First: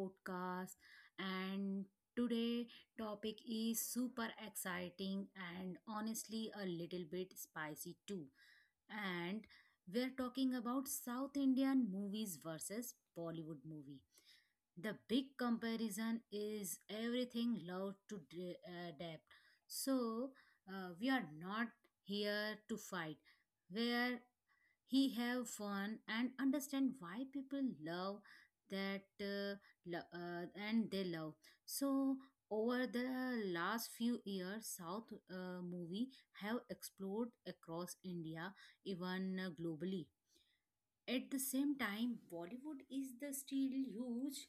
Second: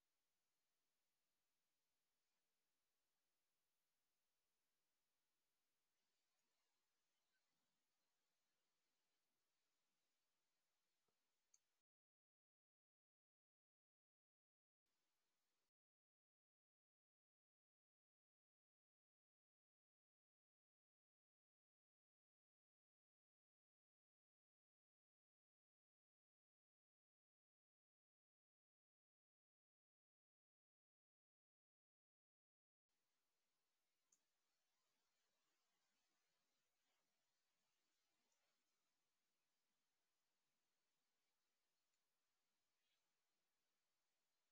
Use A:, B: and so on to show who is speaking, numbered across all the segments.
A: podcast. And today topic is super exciting and honestly a little bit spicy too. And we're talking about South Indian movies versus Bollywood movie. The big comparison is everything love to depth. So we are not here to fight. Where he have fun and understand why people love that and they love so over the last few years south movie have explored across india even globally at the same time, Bollywood is the still huge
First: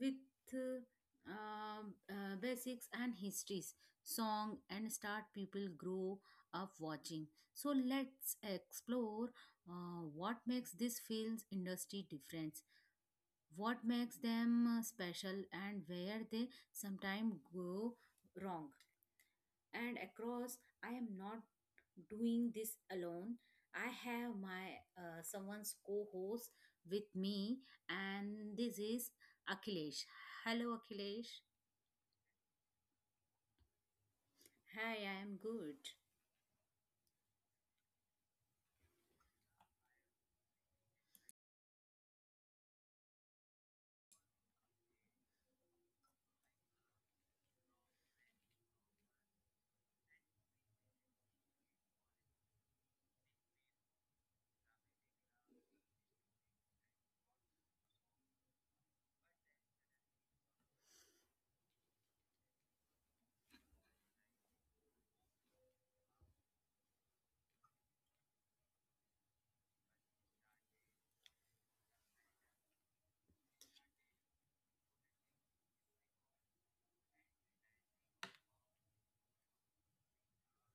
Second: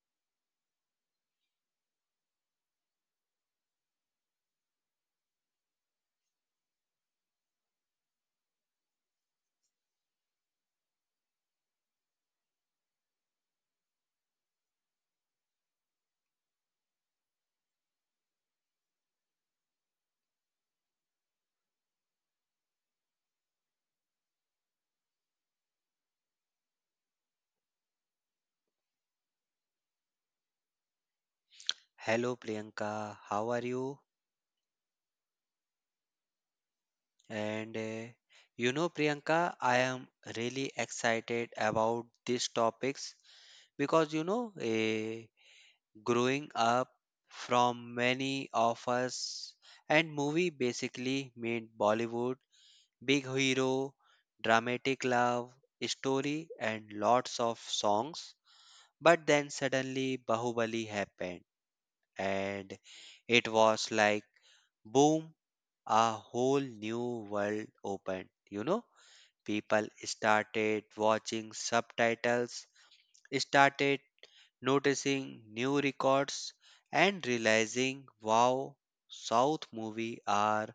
A: with uh, basics and histories, song and start people grow up watching. So let's explore what makes this film's industry different, what makes them special, and where they sometimes go wrong and across I am not doing this alone I have my someone's co-host with me and this is akhilesh. Hello akhilesh.
B: Hello Priyanka, how are you?
A: Hi, I am good.
B: And you know, Priyanka, I am really excited about these topics because you know, growing up from many of us, and movie basically meant Bollywood, big hero, dramatic love, story, and lots of songs. But then suddenly Bahubali happened, and it was like boom, a whole new world opened. You know, people started watching subtitles, started noticing new records, and realizing wow, South movies are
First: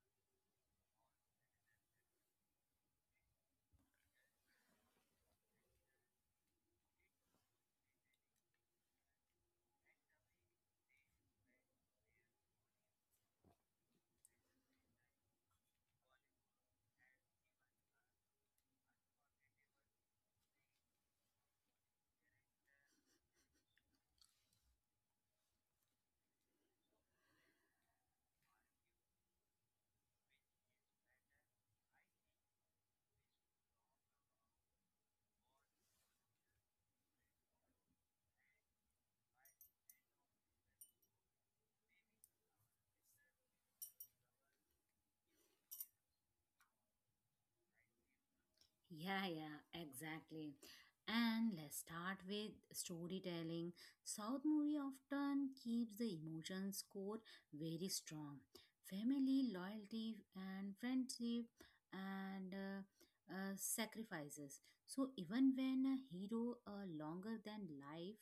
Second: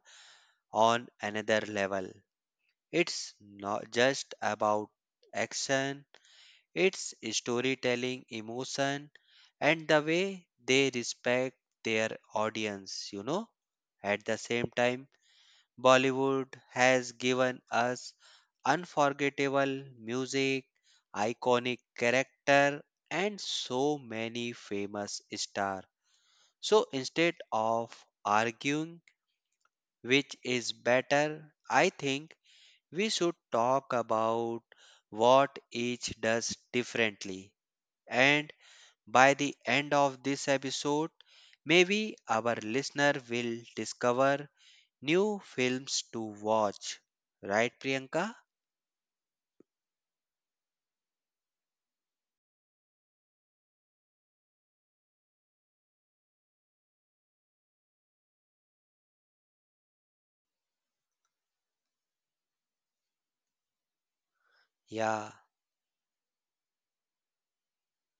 B: on another level. It's not just about action, it's storytelling, emotion, and the way they respect their audience, you know. At the same time, Bollywood has given us unforgettable music, iconic character, and so many famous stars. So instead of arguing which is better, I think we should talk about what each does differently. And by the end of this episode, maybe our listener will discover new films to watch, right, Priyanka?
A: Yeah, yeah, exactly. And let's start with storytelling. South movie often keeps the emotions core very strong. Family, loyalty, and friendship, and sacrifices. So
B: Yeah,
A: even when a hero longer than life,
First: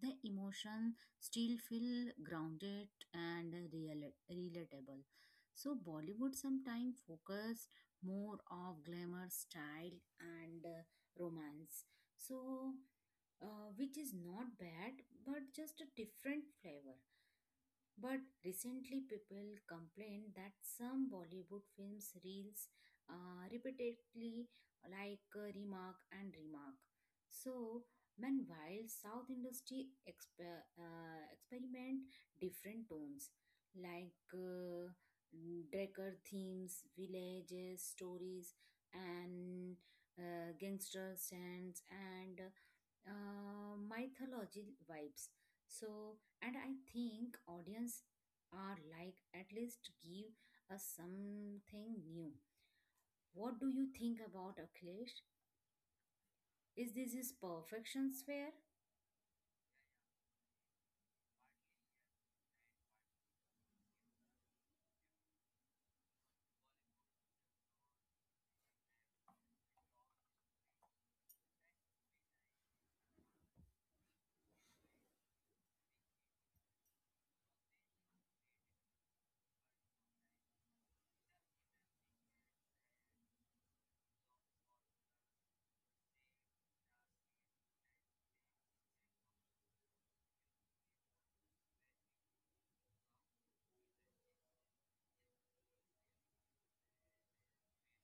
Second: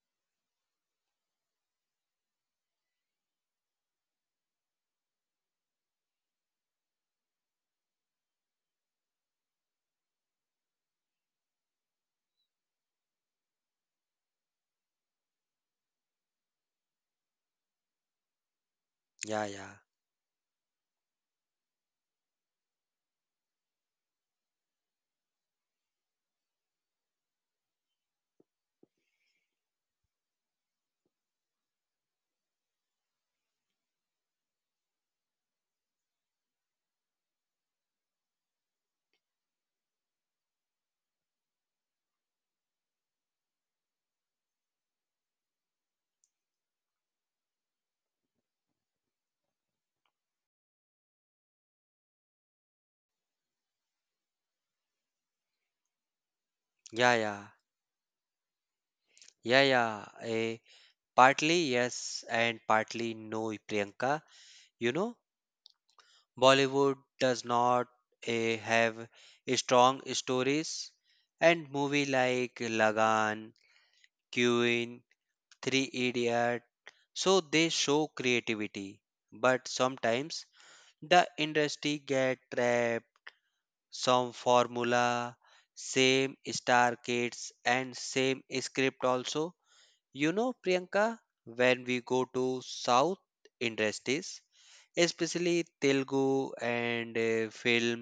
A: the emotion still feel grounded and relatable. So Bollywood sometimes focus more of glamour, style, and romance. So, which is not bad, but just a different flavor. But recently,
B: yeah,
A: people
B: yeah,
A: complained that some Bollywood films reels repeatedly like remark and remark. So, meanwhile, South industry experiment different tones like Drecker themes, villages, stories, and gangster scenes and mythology vibes. So, and I think audience are like at least give us something new. What do you think about Akhilesh? Is
B: yeah,
A: this his
B: yeah,
A: perfection sphere?
B: yeah, yeah. Partly yes and partly no, Priyanka. You know, Bollywood does not have strong stories, and movie like Lagan, Queen, Three Idiot, so they show creativity, but sometimes the industry get trapped some formula, same star kids, and same script also. You know, Priyanka, when we go to South industries, especially Telugu and film,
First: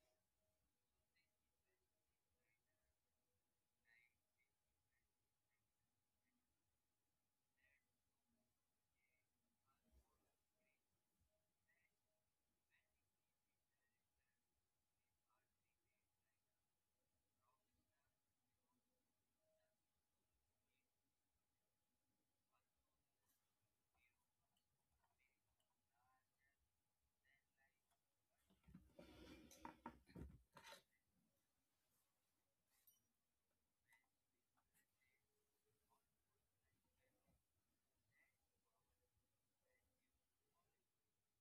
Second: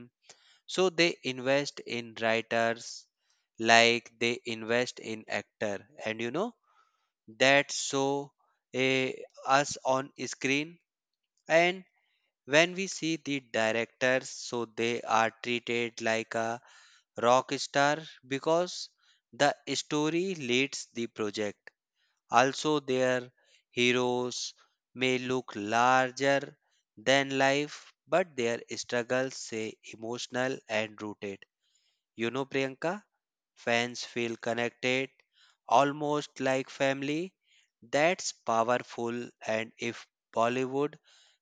B: so they invest in writers like they invest in actor, and you know that so uh, us on screen and when we see the directors so they are treated like a rock star because the story leads the project. Also, their heroes may look larger than life, but their struggles say emotional and rooted. You know, Priyanka, fans feel connected, almost like family. That's powerful, and if Bollywood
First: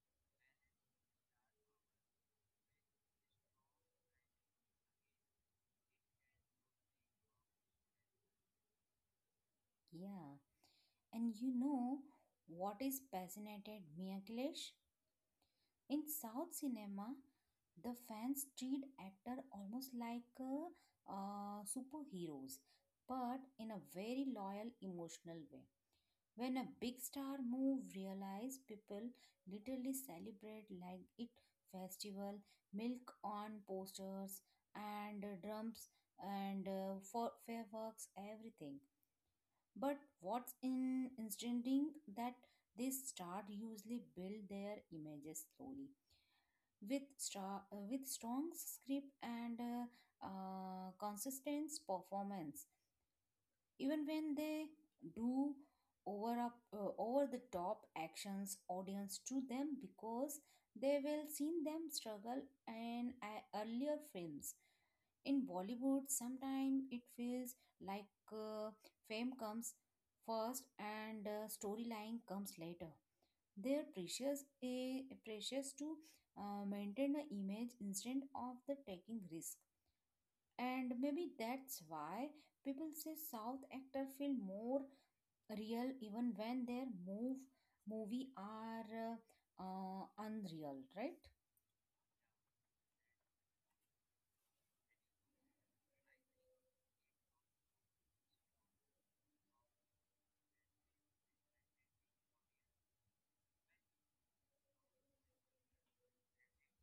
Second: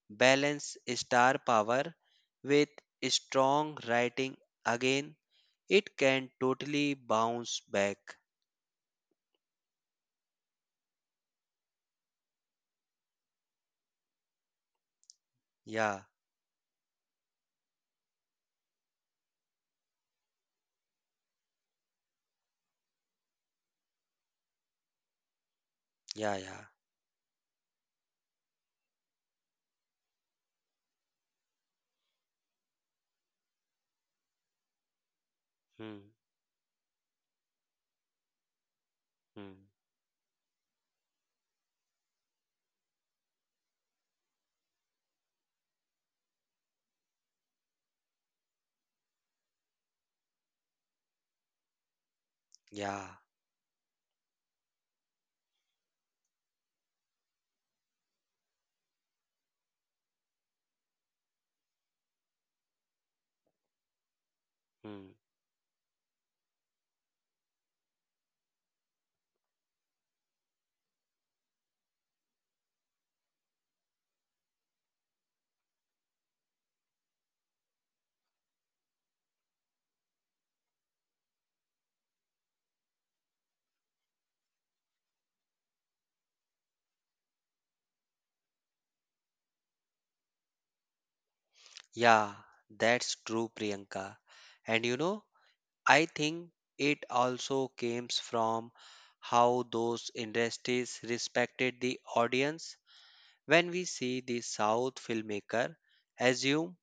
B: balance star power with strong writing again it can totally bounce back.
A: Yeah, and you know what is fascinated me, Akhilesh?
B: Yeah,
A: In South cinema, the fans treat actor almost like superheroes, but in a very loyal, emotional way.
B: yeah,
A: When a
B: yeah.
A: big star move realize people literally celebrate like it festival, milk on posters and drums
B: Hmm,
A: and for fireworks everything.
B: hmm,
A: But what's in interesting that this star usually build their images slowly with with strong script and consistent performance
B: yeah,
A: even when they do over the top actions audience to them because they will seen them struggle in earlier films
B: hmm.
A: in bollywood sometimes it feels like fame comes first and storyline comes later they're precious a precious to maintain an image instead of the taking risk and maybe that's why people say south actor feel more real even when their move movie are unreal, right?
B: Yeah, that's true, Priyanka. And you know, I think it also comes from how those industries respected the audience. When we see the South filmmaker, assume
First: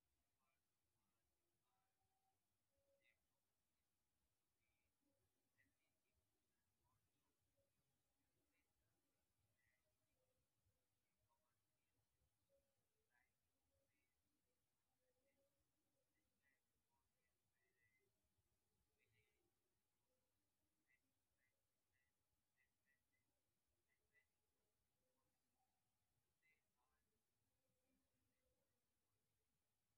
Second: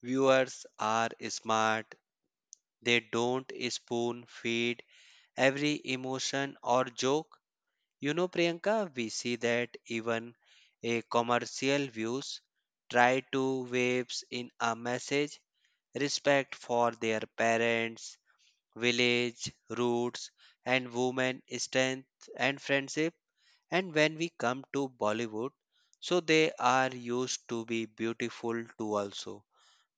B: viewers are smart, they don't spoon feed every emotion or joke. You know, Priyanka, we see that even a commercial views try to waves in a message respect for their parents, village, roots, and women strength and friendship. And when we come to Bollywood, so they are used to be beautiful too also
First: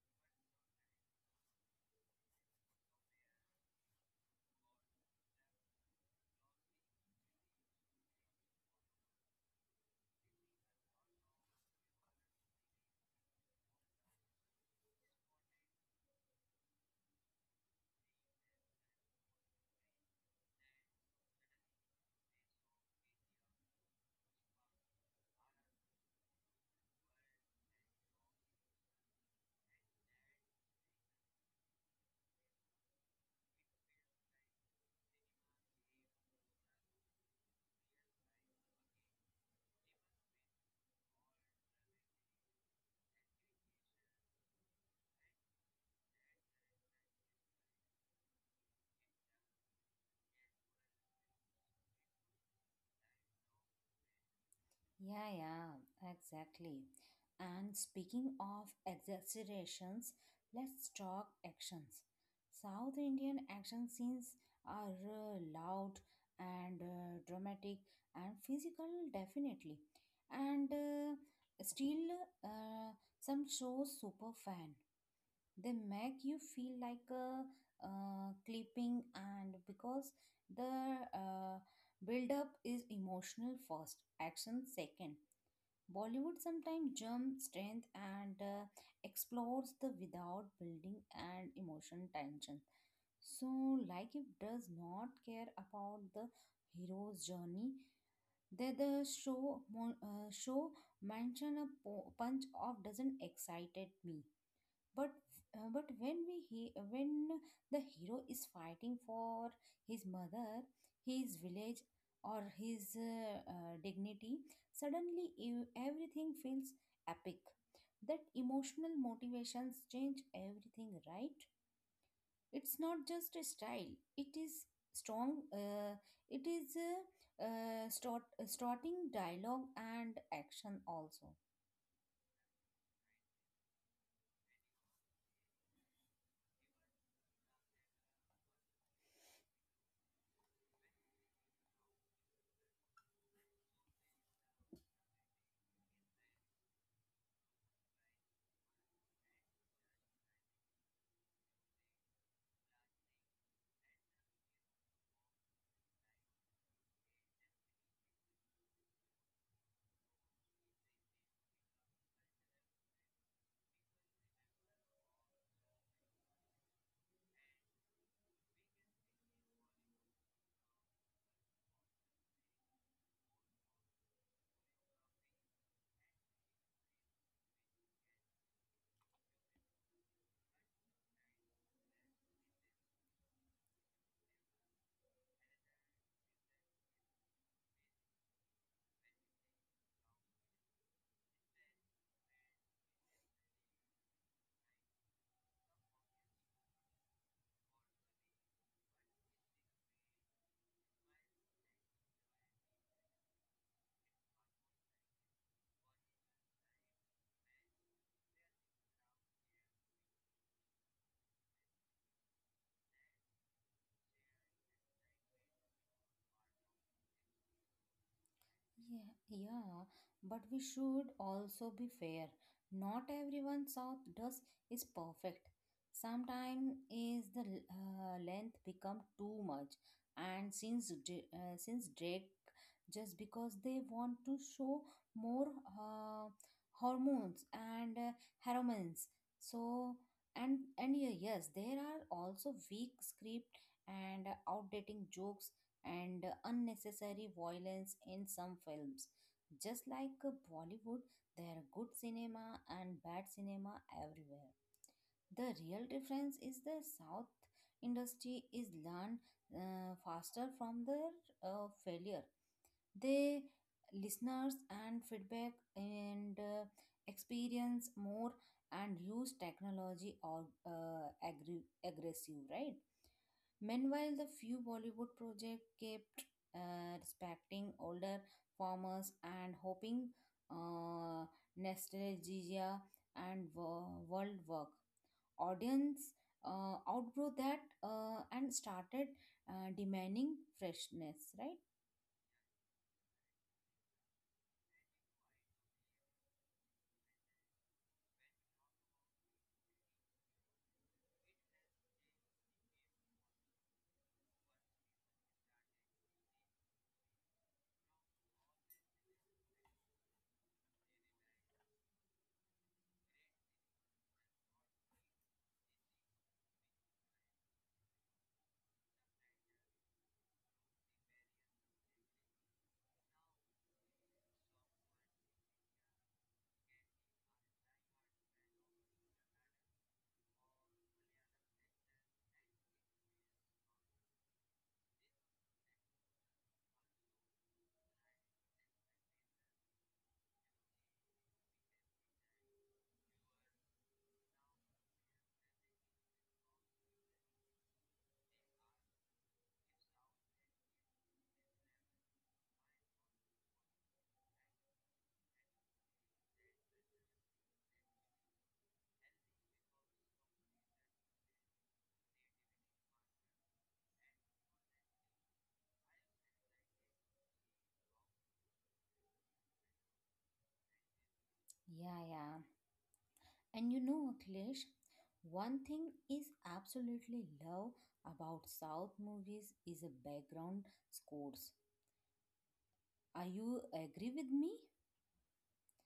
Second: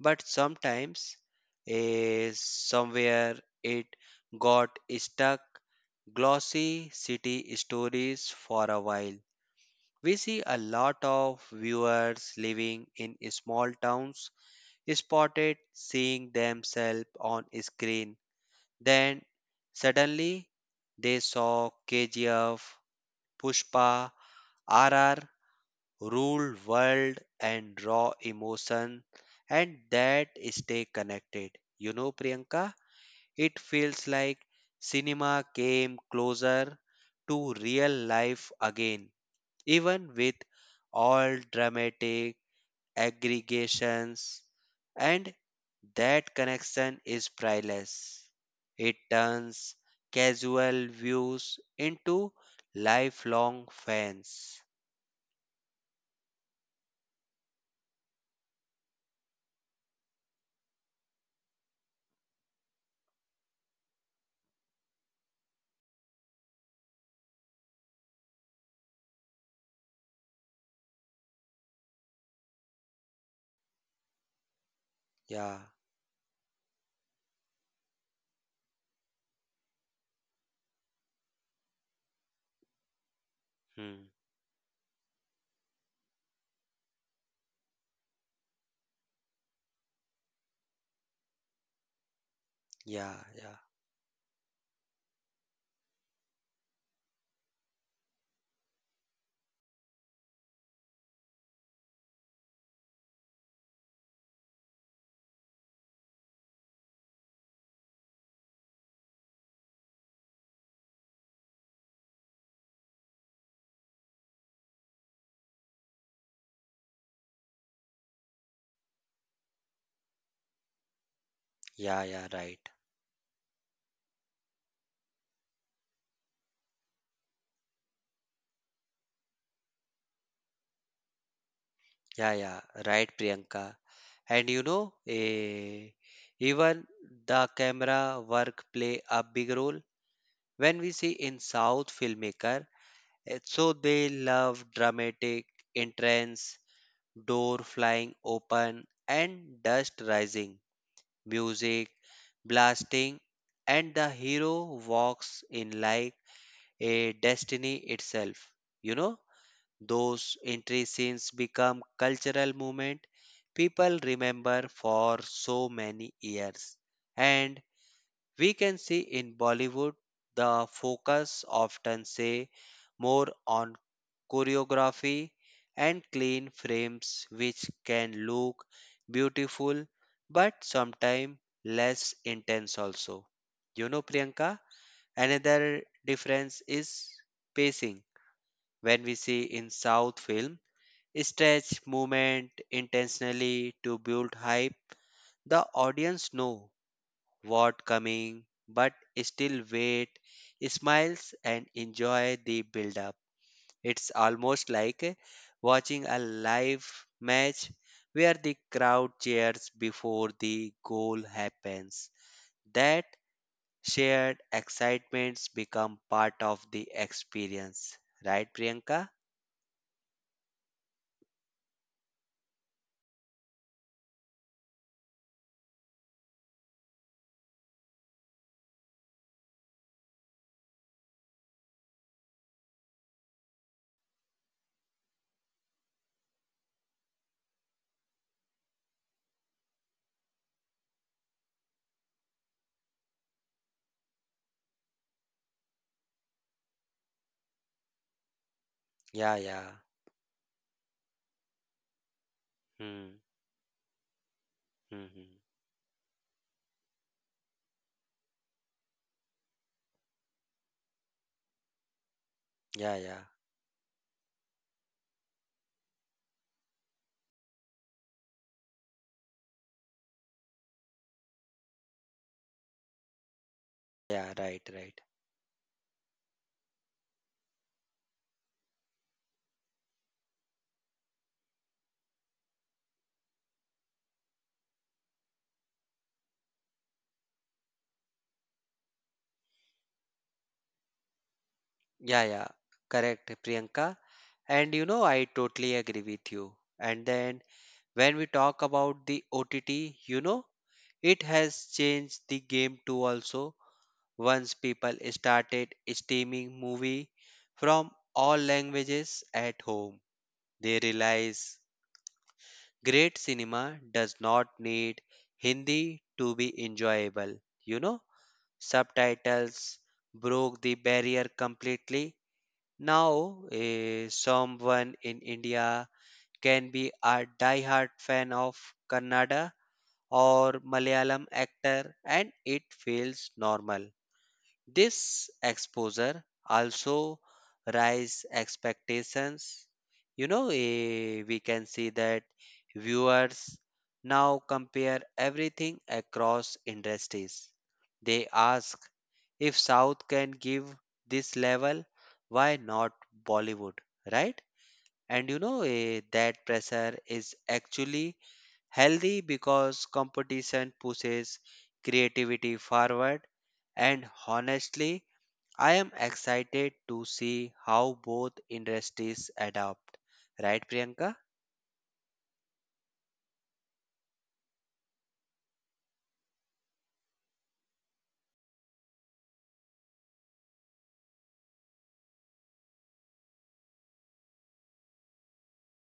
B: but sometimes somewhere it got stuck glossy city stories for a while. We see a lot of viewers living in small towns spotted seeing themselves on screen. Then suddenly they saw KGF, Pushpa, RR rule world and raw emotion, and that stay connected. You know, Priyanka, it feels like cinema came closer to real life again, even with all dramatic aggregations. And that connection is priceless. It turns casual views into lifelong fans.
A: Yeah, yeah, exactly. And speaking of exaggerations, let's talk actions. South Indian action scenes are loud and dramatic and physical, definitely. And still, uh, some shows super fan.
B: Yeah.
A: They make you feel like a clipping, and because the build up is emotional first,
B: Hmm.
A: action second. Bollywood sometimes jump strength and explores the without building and emotion tension.
B: Yeah, yeah.
A: So, like it does not care about the hero's journey. That the show show mention a punch of doesn't excited me, but but when when the hero is fighting for his mother, his village, or his dignity, suddenly everything feels epic. That emotional motivations change everything, right?
B: Yeah, yeah, right.
A: It's not just a style, it is strong it is uh, uh, start, starting dialogue and action also.
B: Yeah, yeah, right, Priyanka. And you know, even the camera work play a big role. When we see in South filmmaker, so they love dramatic entrance, door flying open, and dust rising, music blasting, and the hero walks in like a destiny itself. You know? Those entry scenes become cultural moments people remember for so many years. And we can see in Bollywood the focus often say more on choreography and clean frames which can look beautiful but sometimes less intense also. You know, Priyanka, another difference is pacing. When we see in South film, Stretch movement intentionally to build hype. The audience know what coming but still wait, smiles and enjoy the build up. It's almost like watching a live match where the crowd cheers before the goal happens. That shared excitements become part of the experience. Right, Priyanka?
A: Yeah, yeah, but we should also be fair. Not everyone South does is perfect. Sometimes is the length become too much, and since since Drake just because they want to show more uh, hormones and hormones. So and yeah, yes, there are also weak script and outdating jokes and unnecessary violence in some films.
B: Yeah, yeah.
A: Just like Bollywood, there are good cinema and
B: Hmm.
A: bad cinema everywhere.
B: Hmm, hmm.
A: The real difference is the South industry is learned faster from their failure.
B: Yeah, yeah.
A: They listeners and feedback and experience more and use technology or aggressive, right? Meanwhile, the
B: Yeah,
A: few
B: right, right.
A: Bollywood projects kept respecting older farmers and hoping uh, nostalgia and world work. Audience outgrew that and started demanding freshness, right?
B: Yeah, yeah. Correct, Priyanka. And you know, I totally agree with you. And then when we talk about the OTT, you know, it has changed the game too also. Once people started streaming movie from all languages at home, they realize great cinema does not need Hindi to be enjoyable. You know, subtitles broke the barrier completely. Now, someone in India can be a diehard fan of Kannada or Malayalam actor, and it feels normal. This exposure also rise expectations. You know, we can see that viewers now compare everything across industries. They ask if South can give this level, why not Bollywood, right? And you know, that pressure is actually healthy because competition pushes creativity forward and honestly I am excited to see how both industries adapt. Right, Priyanka?
A: Yeah, yeah. And you know, Akhilesh, one thing is absolutely love about South movies is a background scores. Are you agree with me?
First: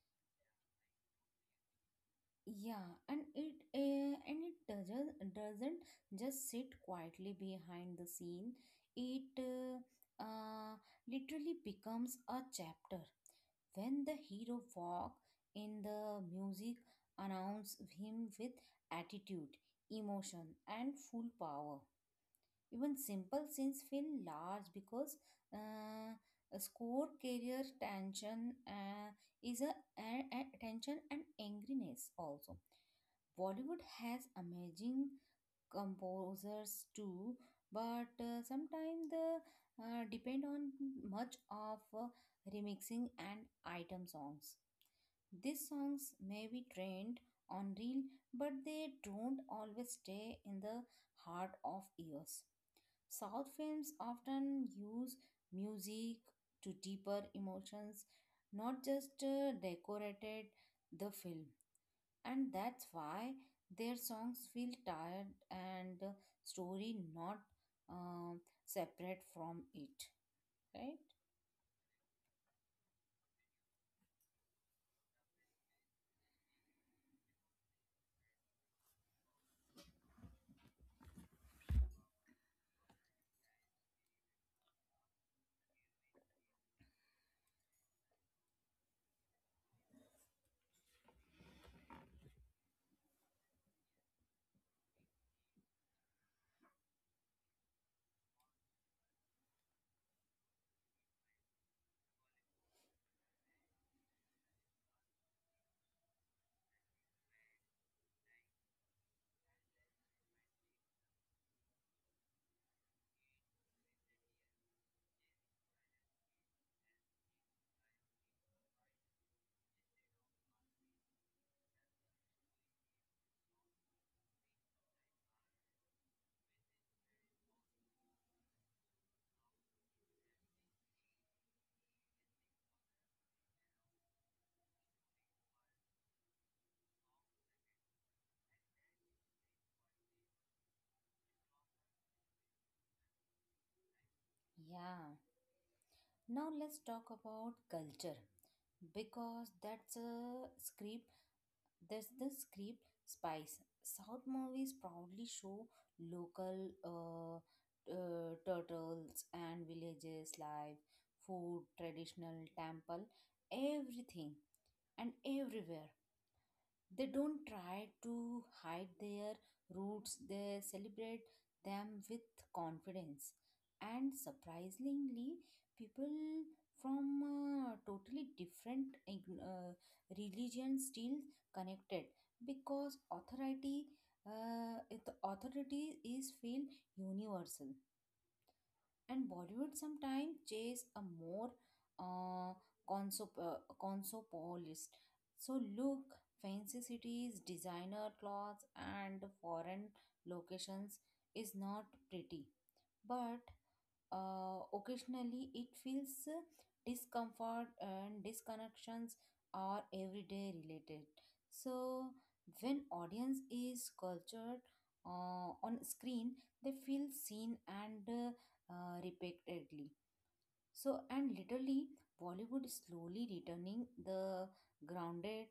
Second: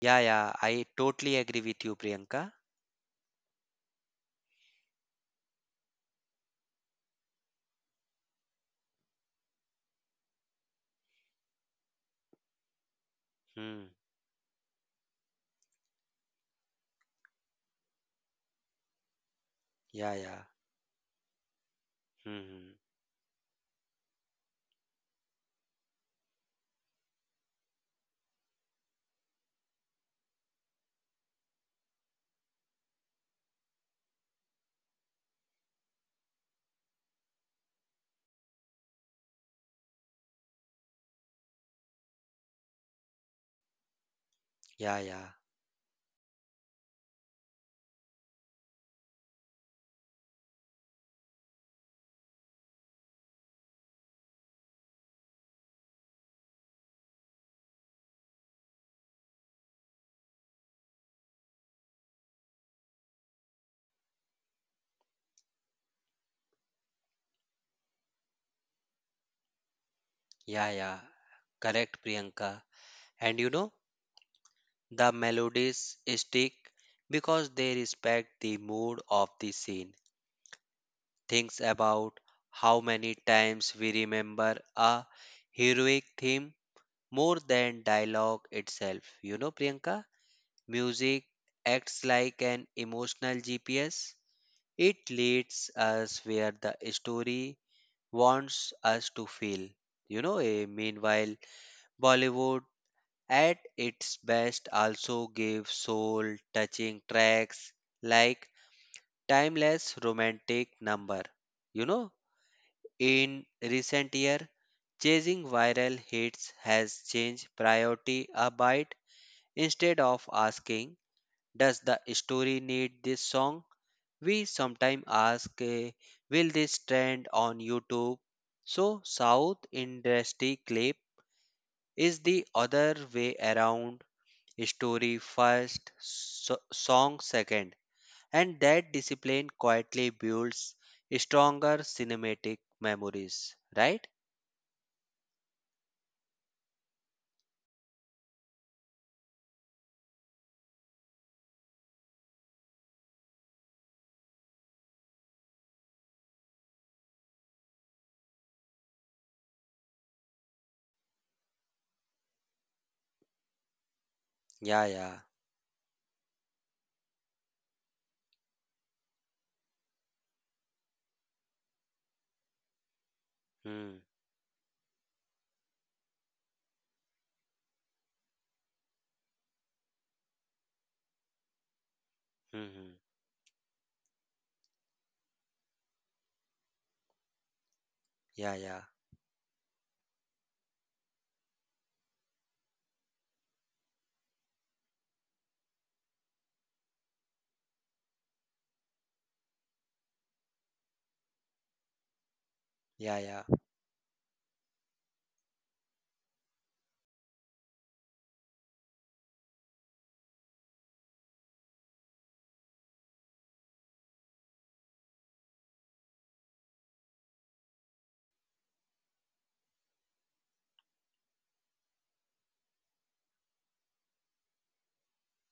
B: Yeah, yeah, I totally agree with you, Priyanka.
A: Yeah, and it doesn't just sit quietly behind the scene. It literally becomes a chapter.
B: Hmm.
A: When the hero walk in the music announce him with attitude,
B: Yeah, yeah.
A: emotion, and full power.
B: Hmm.
A: Even simple scenes feel large because uh, a score carrier tension is a, a tension and angriness also. Bollywood has amazing composers too, but sometimes the depend on much of remixing and item songs.
B: Yeah, yeah.
A: These songs may be trained on reel, but they don't always stay in the heart of ears. South films often use music to deeper emotions, not just decorated the film. And that's why their songs feel tired and story not um separate from it,
B: Yeah, yeah.
A: right?
B: Correct, Priyanka. And you know, the melodies stick because they respect the mood of the scene. Thinks about how many times we remember a heroic theme more than dialogue itself. You know, Priyanka? Music acts like an emotional GPS. It leads us where the story wants us to feel. You know, meanwhile, Bollywood at its best also gives soul touching tracks like Timeless Romantic Number. You know, in recent year, chasing viral hits has changed priority a bit instead of asking does the story need this song. We sometimes ask, will this trend on YouTube? So, South industry clip is the other way around story first, song second, and that discipline quietly builds stronger cinematic memories, right?
A: Yeah. Now let's talk about culture because That's the script spice. South movies proudly show local turtles and villages life, food, traditional temple, everything
B: Yeah,
A: and
B: yeah.
A: everywhere. They don't try to hide their roots, they celebrate them with confidence.
B: Hmm,
A: And surprisingly, people from totally different religions still connected
B: hmm, hmm.
A: because authority is feel universal
B: Yeah, yeah.
A: and Bollywood sometimes chase a more uh, consopolist. So look, fancy cities, designer clothes, and foreign locations is not pretty,
B: Yeah,
A: but
B: yeah.
A: occasionally it feels discomfort and disconnections are everyday related. So when audience is cultured on screen they feel seen and repeatedly. So and literally bollywood is slowly returning the grounded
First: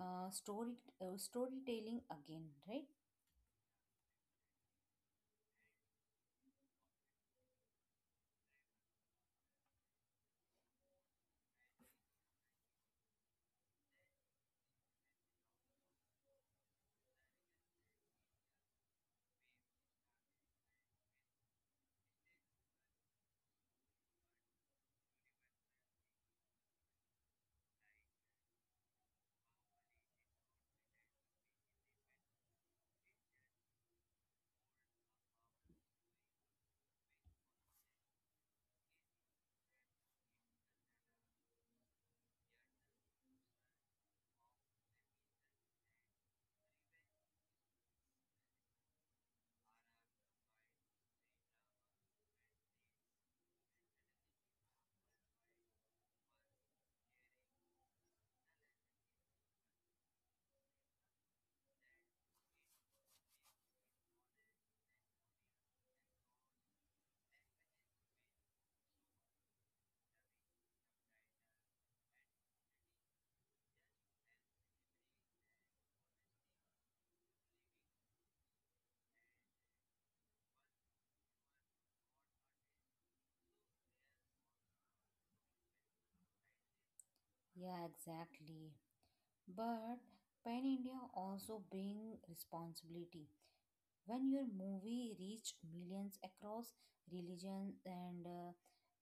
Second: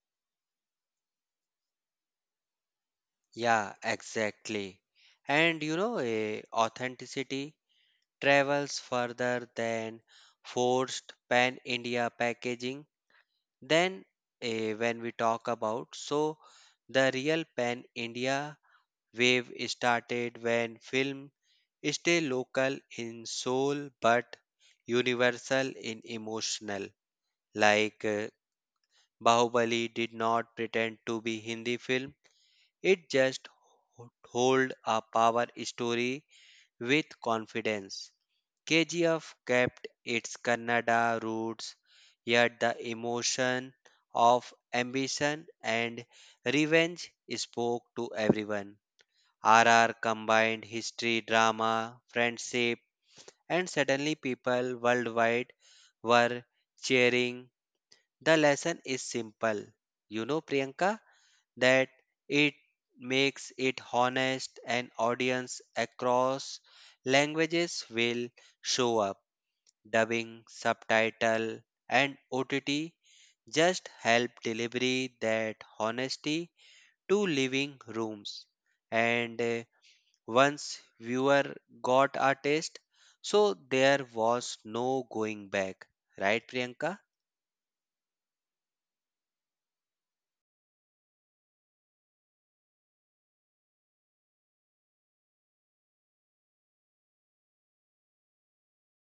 A: uh, story storytelling again, right?
B: Yeah, exactly. And you know, authenticity travels further than forced pan India packaging. Then, when we talk about. So, the real pan India wave started when film stay local in soul but universal in emotional. Like Bahubali did not pretend to be Hindi film; it just hold a power story with confidence. KGF kept its Kannada roots, yet the emotion of ambition and revenge spoke to everyone. RR combined history, drama, friendship, and suddenly people worldwide were cheering. The lesson is simple, you know, Priyanka, that it makes it honest and audience across languages will show up dubbing, subtitle, and OTT just help delivery that honesty to living rooms. And once viewer got a taste, so there was no going back. Right, Priyanka?
A: Yeah, exactly, but pan india also bring responsibility when your movie reached millions across religions and uh,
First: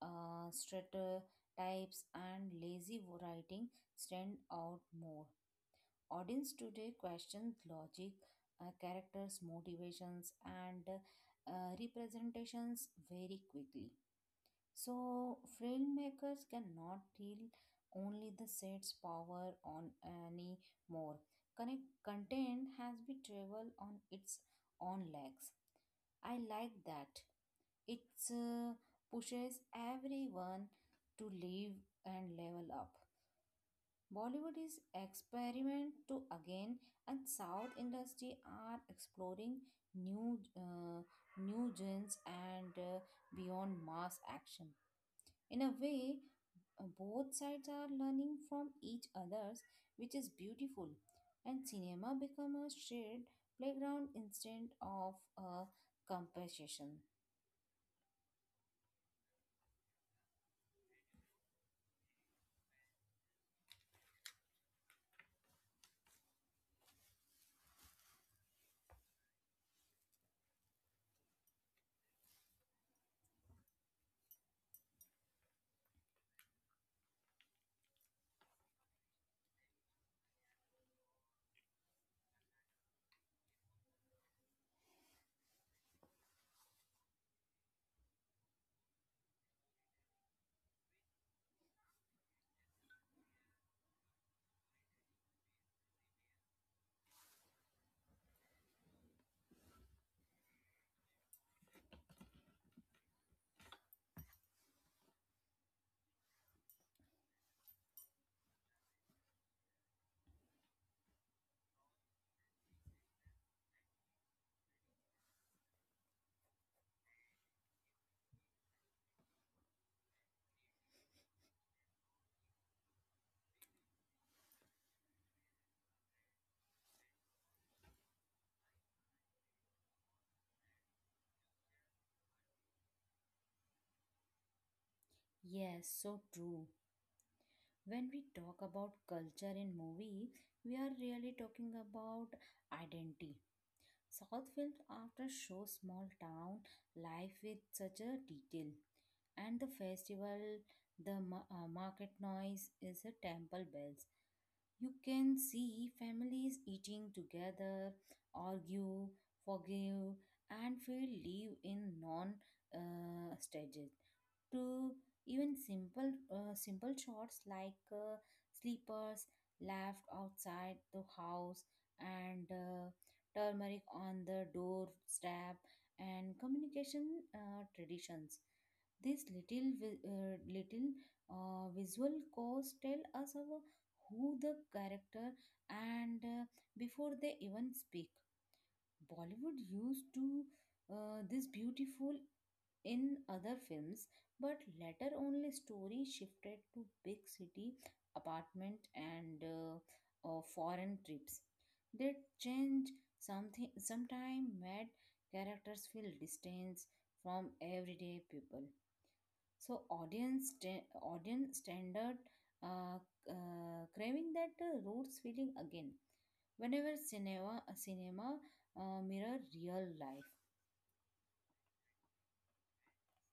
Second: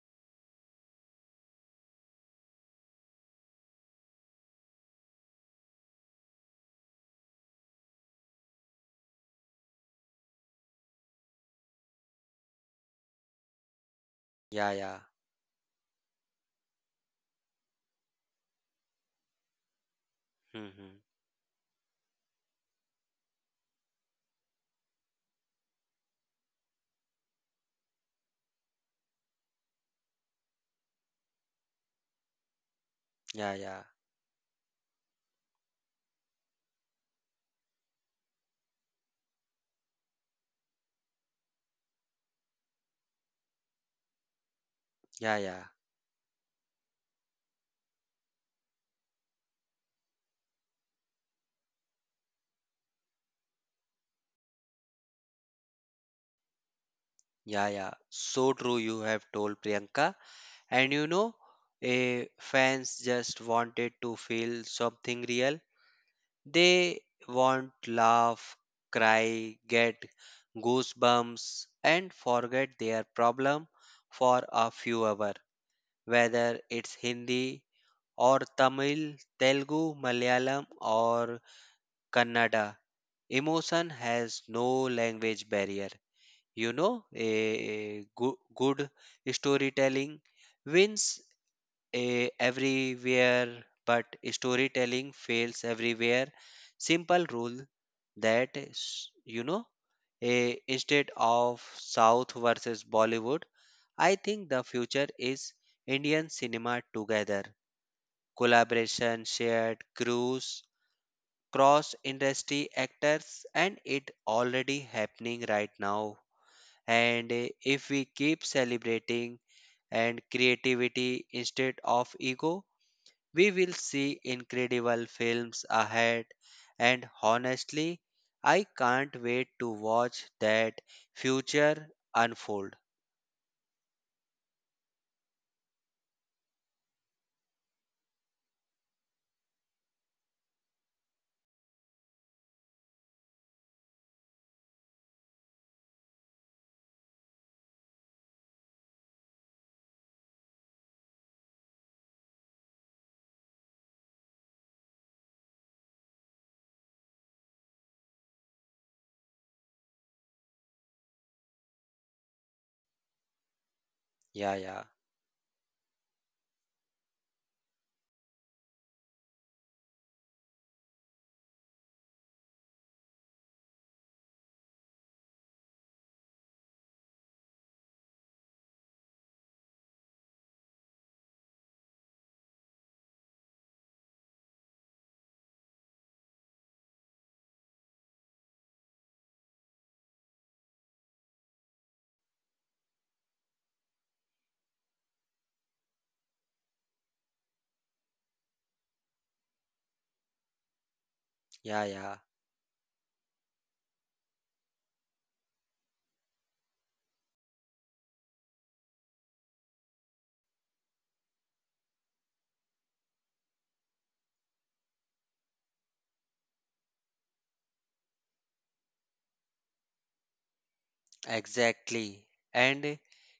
A: uh, stereotypes and lazy writing stand out more. Audience today questions logic, characters' motivations, and representations very quickly.
B: Yeah, yeah.
A: So, filmmakers cannot rely only the set's power on any
B: Mm-hmm.
A: more. Connect content has been travel on its own legs. I like that. It uh, pushes everyone to live and level up.
B: Yeah, yeah.
A: Bollywood is experiment to again, and South industry are exploring new uh, new genres and beyond mass action.
B: Yeah,
A: In
B: yeah.
A: a way, both sides are learning from each others, which is beautiful. And cinema become a shared playground instead of a competition.
B: Yeah, yeah. So true, you have told Priyanka. And you know, a fans just wanted to feel something real. They want laugh, cry, get goosebumps and forget their problem for a few hours, whether it's Hindi or Tamil, Telugu, Malayalam or Kannada. Emotion has no language barrier. You know, a good, good storytelling wins everywhere, but storytelling fails everywhere. Simple rule that you know, instead of South versus Bollywood, I think the future is Indian cinema together. Collaboration, shared crews, cross industry actors, and it already happening right now. And if we keep celebrating and creativity instead of ego, we will see incredible films ahead, and honestly, I can't wait to watch that future unfold.
A: Yes, so true. When we talk about culture in movie, we are really talking about identity. South films often show small town life with such a detail. And the festival, the market noise is the temple bells. You can see families eating together, argue, forgive, and feel live in non stages
B: Yeah, yeah,
A: to even simple chores like sleepers left outside the house and turmeric on the doorstep and communication traditions. This little visual cause tell us our, who the character and before they even speak. Bollywood used to this beautiful in other films, but later only story shifted to big city apartment and foreign trips.
B: yeah,
A: That
B: yeah,
A: change something sometime made characters feel distance from everyday people. So audience standard uh, craving that roots feeling again. Whenever cinema mirror real life.
B: exactly. And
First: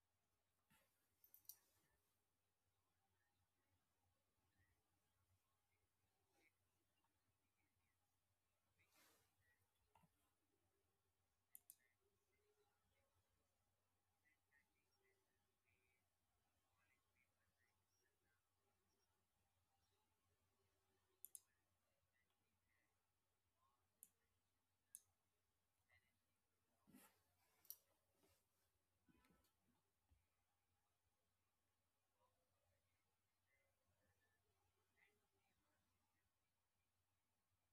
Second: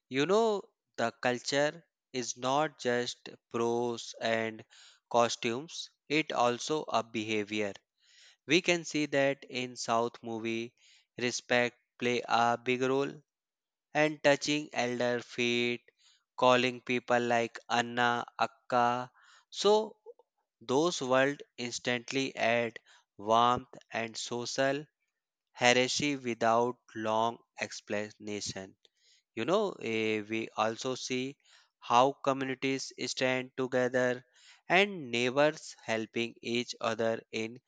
B: you know, the culture is not just pros and costumes, it also a behavior. We can see that in South movie, respect play a big role and touching elder feet, calling people like Anna, Akka. So those words instantly add warmth and social hierarchy without long explanation. You know, we also see how communities stand together and neighbors helping each other in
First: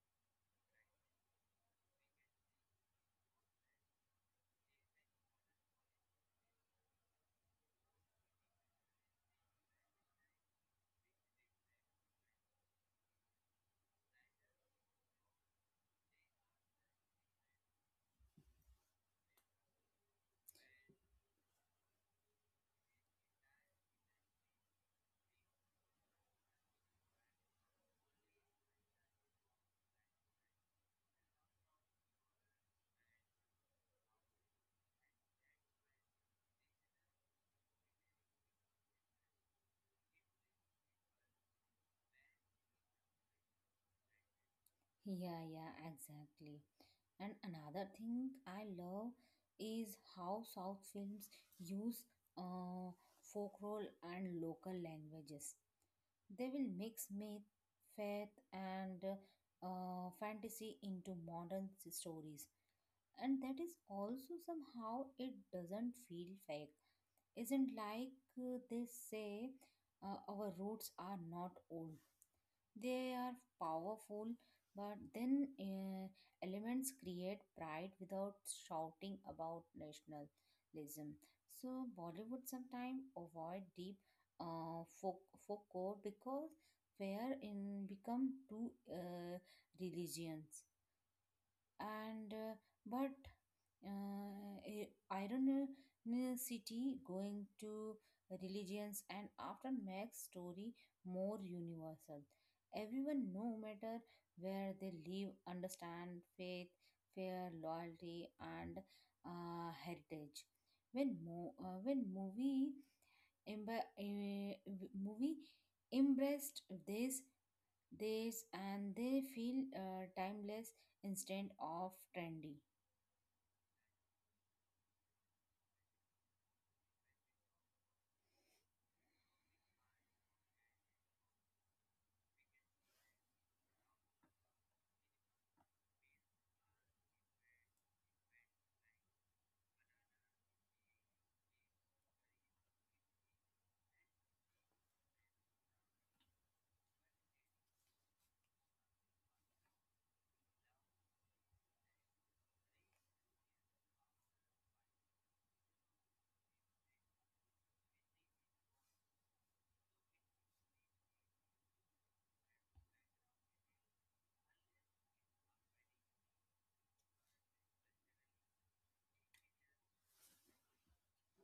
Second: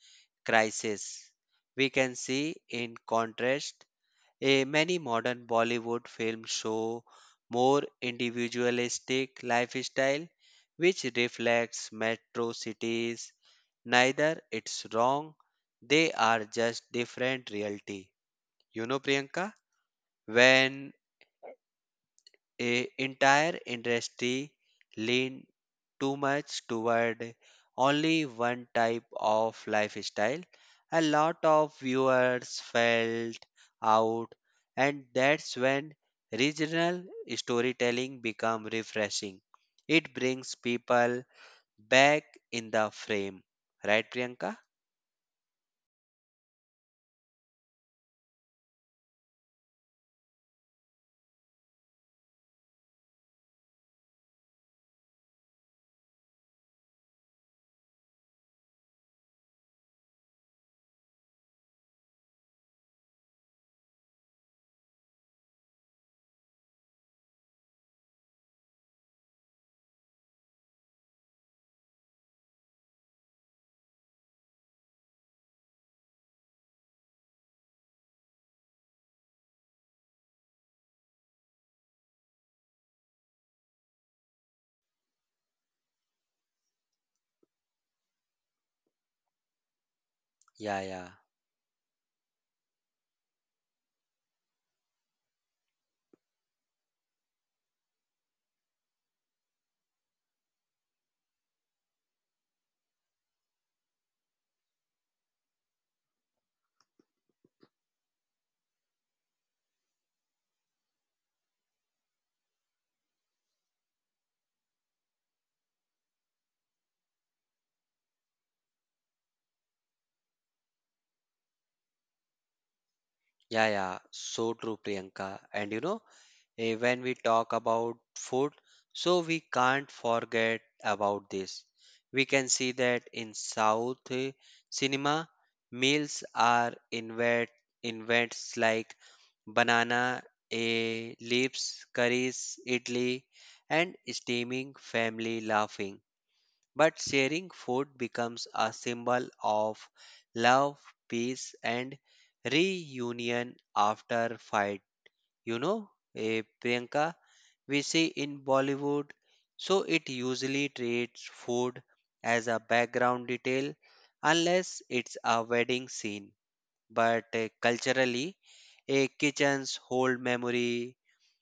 B: crisis. We can see in contrast a many modern Bollywood films show more individualistic lifestyle which reflects metro cities. Neither it's wrong, they are just different reality. You know, Priyanka, when a entire industry lean too much toward only one type of lifestyle a lot of viewers felt out, and that's when regional storytelling become refreshing. It brings people back in the frame, right, Priyanka?
A: Yeah, yeah, exactly. And another thing I love is how South films use uh, folklore and local languages. They will mix myth, faith, and fantasy into modern stories, and that is also somehow it doesn't feel fake. Isn't like they say our roots are not old. They are powerful, but then elements create pride without shouting about nationalism. So Bollywood sometimes avoid deep uh, folk, folk core because where in become two religions
B: Yeah, yeah,
A: and but uh, i- ironicity going to religions and often makes story more universal. Everyone, no matter where they live, understand faith, fear, loyalty, and heritage. When emba- eh, movie embraced this this and they feel timeless instead of trendy.
B: yeah, yeah. So true, Priyanka, and you know, when we talk about food. So we can't forget about this. We can see that in South cinema, meals are invents like banana leaves, curries, idli, and steaming family laughing. But sharing food becomes a symbol of love, peace, and reunion after fight. You know, Priyanka, we see in Bollywood. So it usually treats food as a background detail unless it's a wedding scene. But culturally, a kitchen's whole memory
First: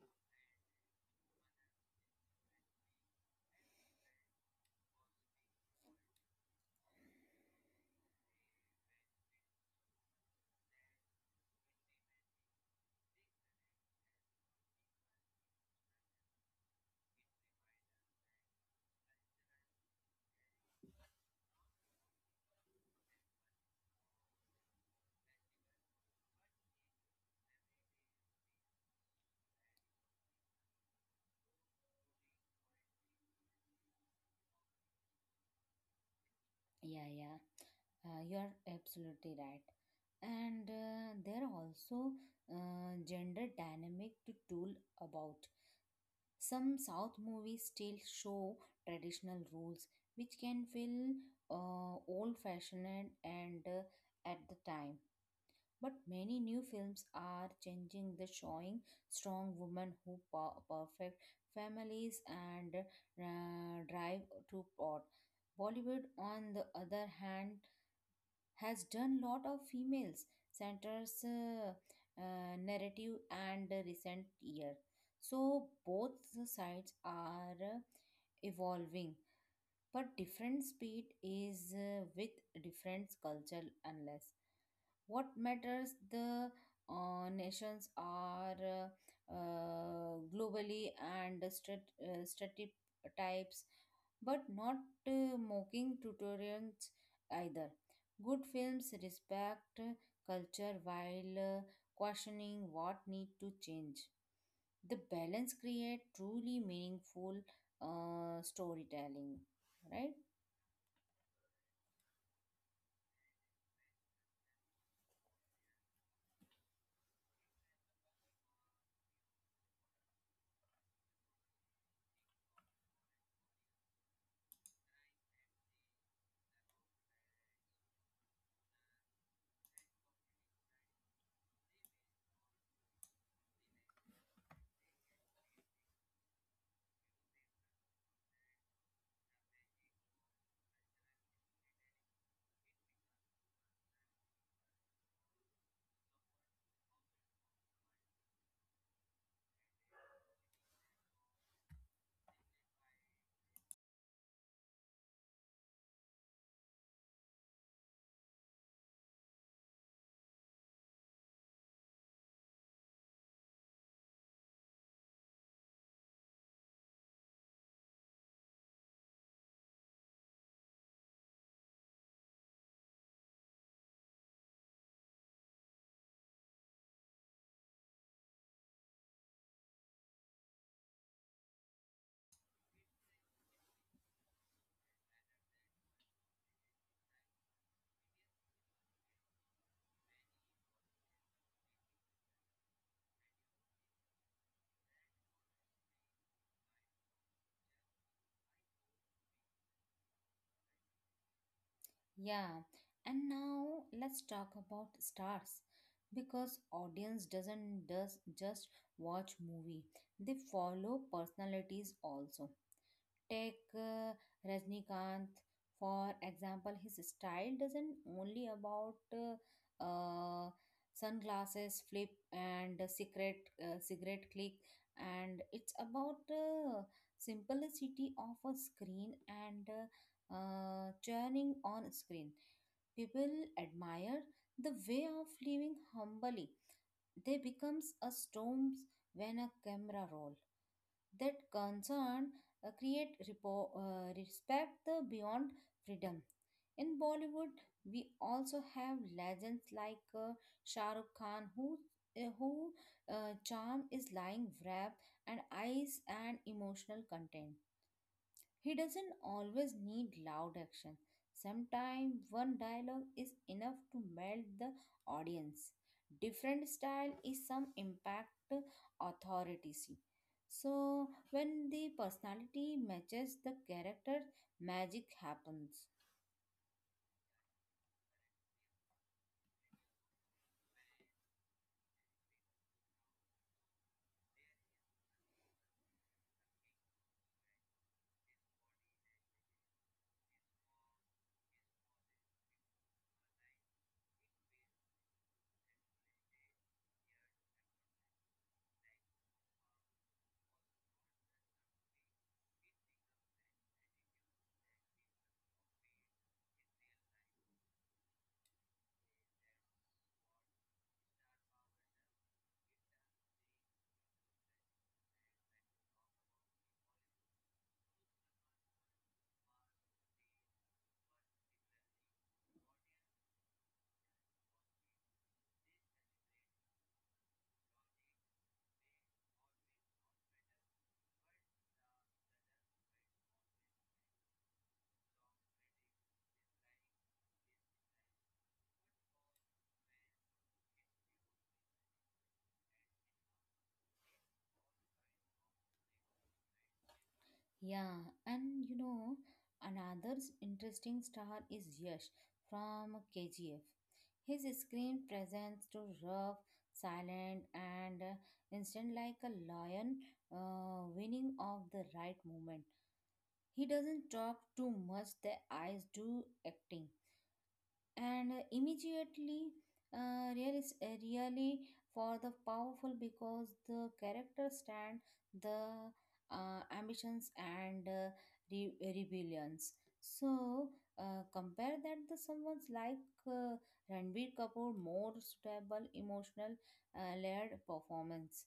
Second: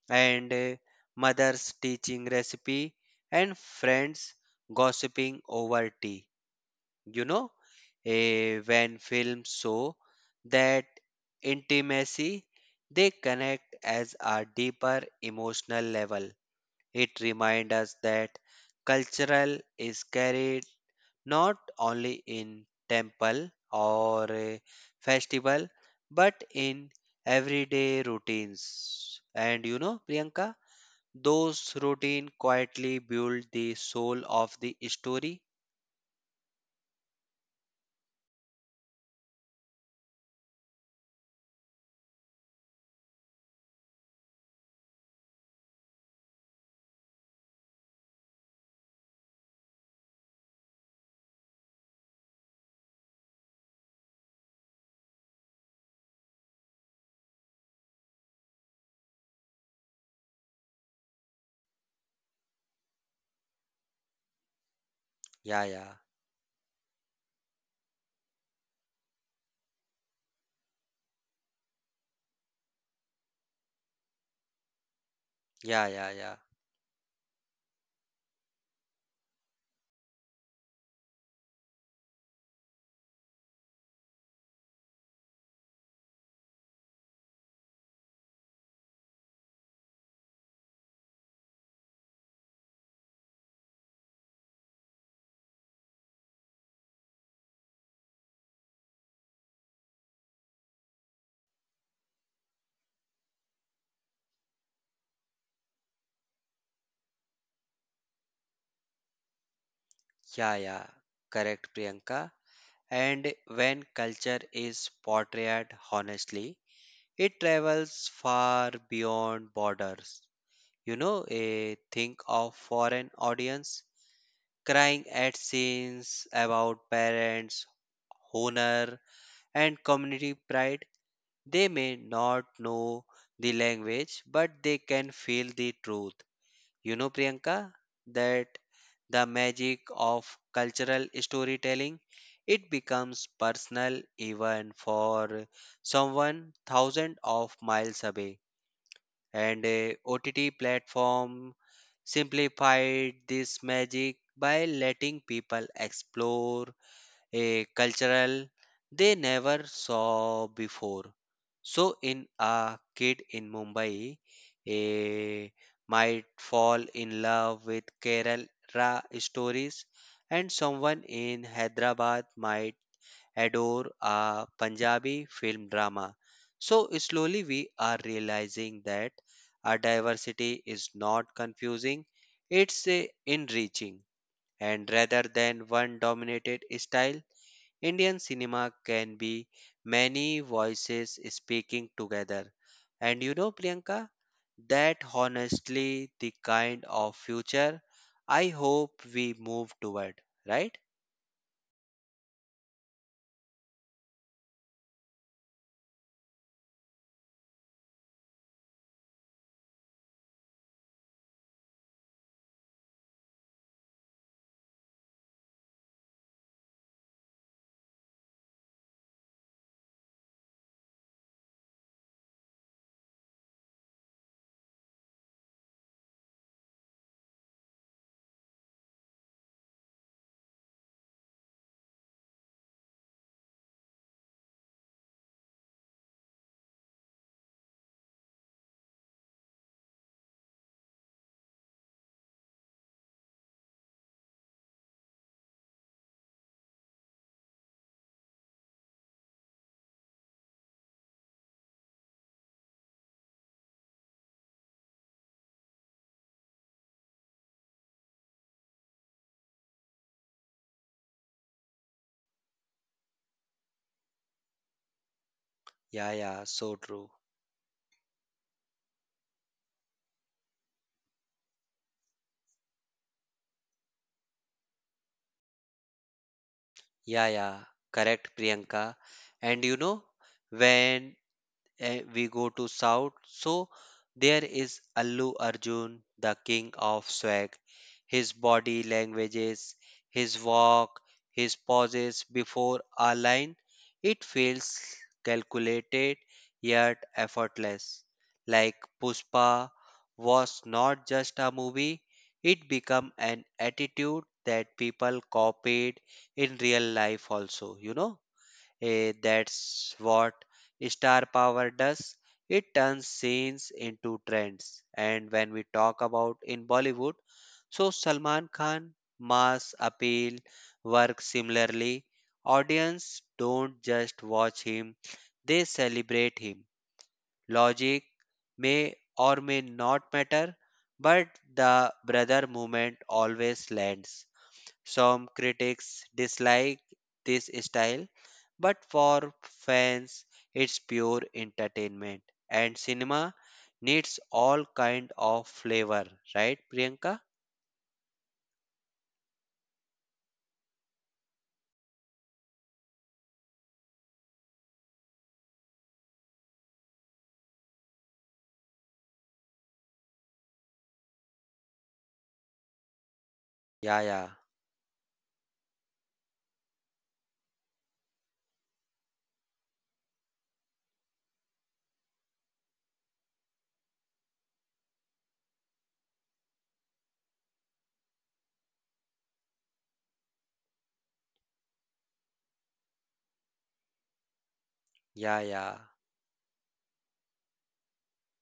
B: and mother's teaching recipe and friends gossiping over tea. You know, when films show that intimacy, they connect as a deeper emotional level. It reminds us that cultural is carried not only in temple or a festival but in everyday routines. And you know, Priyanka, those routine quietly build the soul of the story.
A: Yeah, yeah, you are absolutely right. And there are also gender dynamic to tool about. Some south movies still show traditional rules which can feel old fashioned and at the time. But many new films are changing the showing strong women who perfect families and drive to plot.
B: Yeah, yeah,
A: Bollywood, on the other hand, has done lot of females centers narrative and the recent year. So
B: yeah, yeah,
A: both
B: yeah.
A: the sides are evolving, but different speed is with different culture unless what matters the nations are globally and stereotypes but not mocking tutorials either good films respect culture while questioning what need to change the balance create truly meaningful storytelling, right?
B: Yeah, yeah, correct, Priyanka. And when culture is portrayed honestly, it travels far beyond borders. You know, think of foreign audience crying at scenes about parents, honor, and community pride. They may not know the language, but they can feel the truth. You know, Priyanka, that the magic of cultural storytelling. It becomes personal even for someone thousands of miles away, and a OTT platform simplified this magic by letting people explore a cultural they never saw before. So in a kid in Mumbai, a might fall in love with Kerala stories, and someone in Hyderabad might adore a Punjabi film drama. So slowly we are realizing that our diversity is not confusing; it's a enriching, and rather than one dominated style Indian cinema can be many voices speaking together. And you know, Priyanka, that honestly the kind of future I hope we move toward, right?
A: Yeah, and now let's talk about stars because audience doesn't does just watch movie, they follow personalities also. Take Rajnikanth, for example, his style doesn't only about uh, sunglasses flip and cigarette click, and it's about simplicity of a screen and churning on screen. People admire the way of living humbly, they becomes a storms when a camera roll. That concern create respect the beyond freedom. In Bollywood, we also have legends like Shah Rukh Khan, who charm is lying wrap and eyes and emotional content. He doesn't always need loud action. Sometimes one dialogue is enough to melt the audience.
B: Yeah, yeah,
A: Different
B: so
A: style
B: true.
A: is some impact authority. See. So when the personality matches the character, magic happens.
B: Yeah, yeah, correct, Priyanka. And you know, when we go to south so there is Allu Arjun, the king of swag, his body languages, his walk, his pauses before a line, it feels calculated yet effortless, like Puspa was not just a movie, it became an attitude that people copied in real life also, you know. That's what star power does. It turns scenes into trends. And when we talk about in Bollywood, so Salman Khan mass appeal works similarly. Audience don't just watch him, they celebrate him. Logic may or may not matter, but the brother movement always lands. Some critics dislike this style, but for fans it's pure entertainment and cinema needs all kind of flavor, right Priyanka?
A: Yeah, and you know, another interesting star is Yash from KGF. His screen presence to rough, silent, and instant like a lion winning of the right moment. He
B: Yeah,
A: doesn't
B: yeah.
A: talk too much, the eyes do acting and immediately really for the powerful because the character stand the ambitions and rebellions. So compare that the someone's like uh, Ranbir Kapoor more
B: Yeah, yeah.
A: suitable emotional layered performance,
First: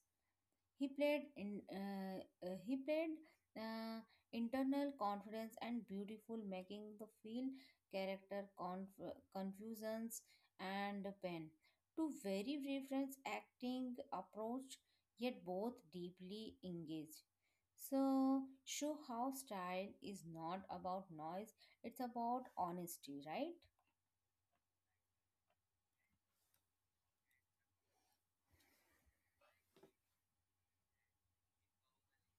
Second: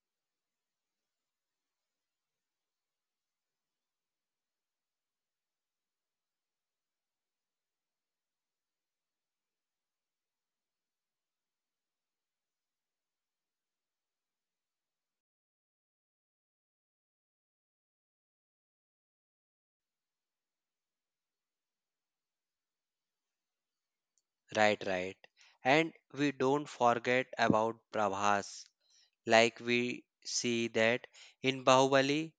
A: he played in uh, he played uh, internal confidence and beautiful, making the field character confusions and pain. Two very different acting approach, yet both deeply engaged. So show how style is not about noise; it's about honesty, right?
B: Right, right. And we don't forget about Prabhas. Like we see that in Bahubali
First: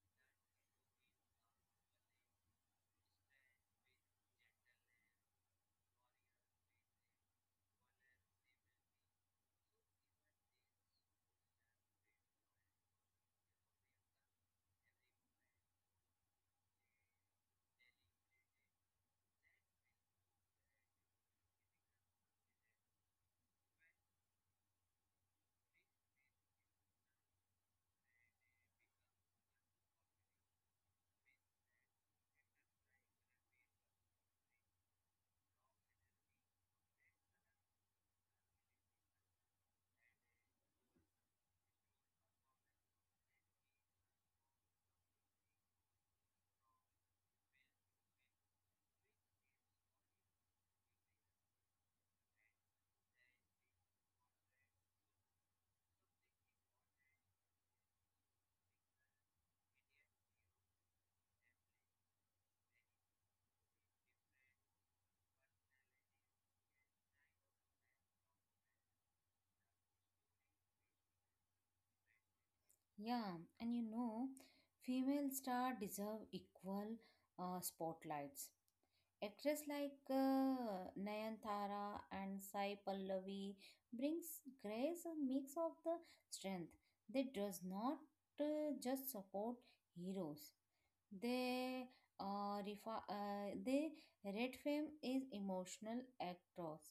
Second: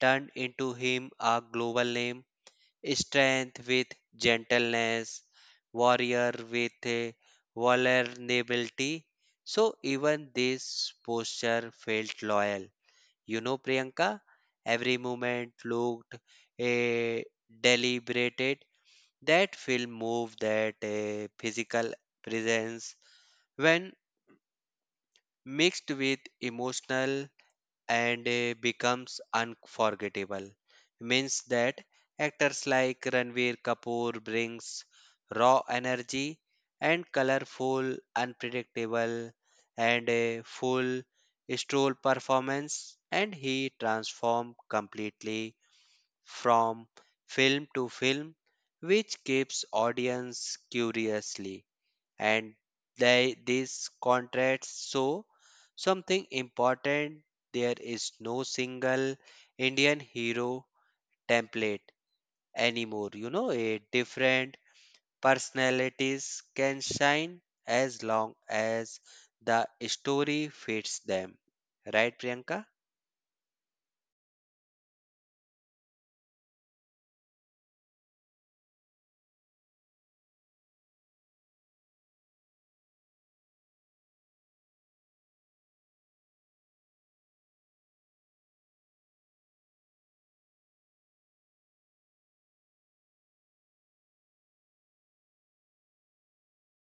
B: turned into him a global name, strength with gentleness, warrior with vulnerability. So even this posture felt loyal. You know, Priyanka, every movement looked deliberated. That film moved that physical presence when mixed with emotional and becomes unforgettable, means that actors like Ranveer Kapoor brings raw energy and colorful unpredictable and a full stroll performance, and he transforms completely from film to film, which keeps audience curiously. And they these contracts, show something important. There is no single Indian hero template anymore, you know. A different personalities can shine as long as the story fits them, right Priyanka?
A: Yeah, and you know, female star deserve equal spotlights. Actress like Nayanthara and Sai Pallavi brings grace a mix of the strength. They does not just support heroes. They they red fame is emotional actors.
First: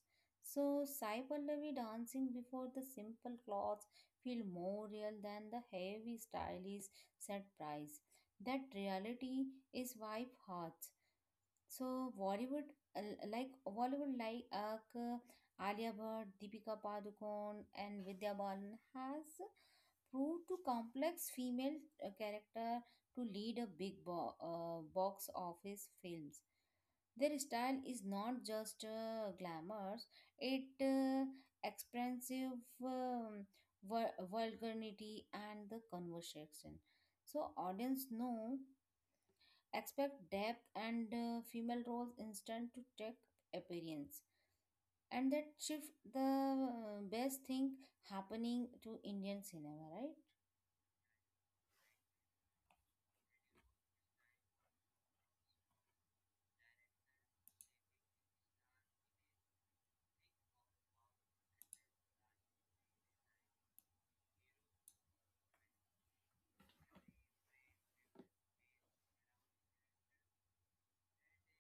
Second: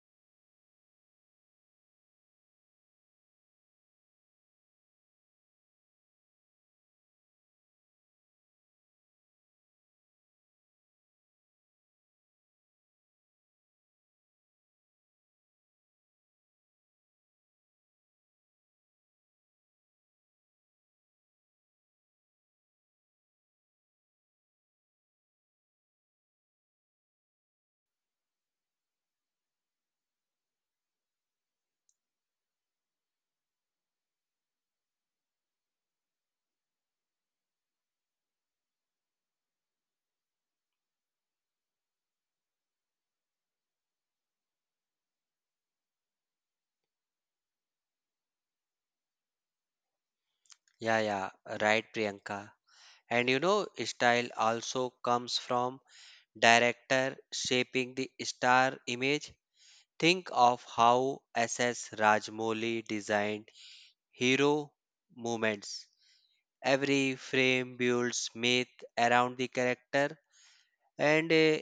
A: So Sai Pallavi dancing before the simple clothes feel more real than the heavy stylish set price. That reality is wife hearts. So Bollywood uh, like Bollywood like uh, Alia Bhatt, Deepika Padukone, and Vidya Balan has proved to complex female character to lead a box office films. Their style is not just glamorous; it expansive um, vulgarity and the conversation. So audience know expect depth and female roles instant to take appearance, and that shift the best thing happening to Indian cinema, right?
B: Yeah, yeah, right, Priyanka. And you know, style also comes from director shaping the star image. Think of how SS Rajmouli designed hero moments. Every frame builds myth around the character, and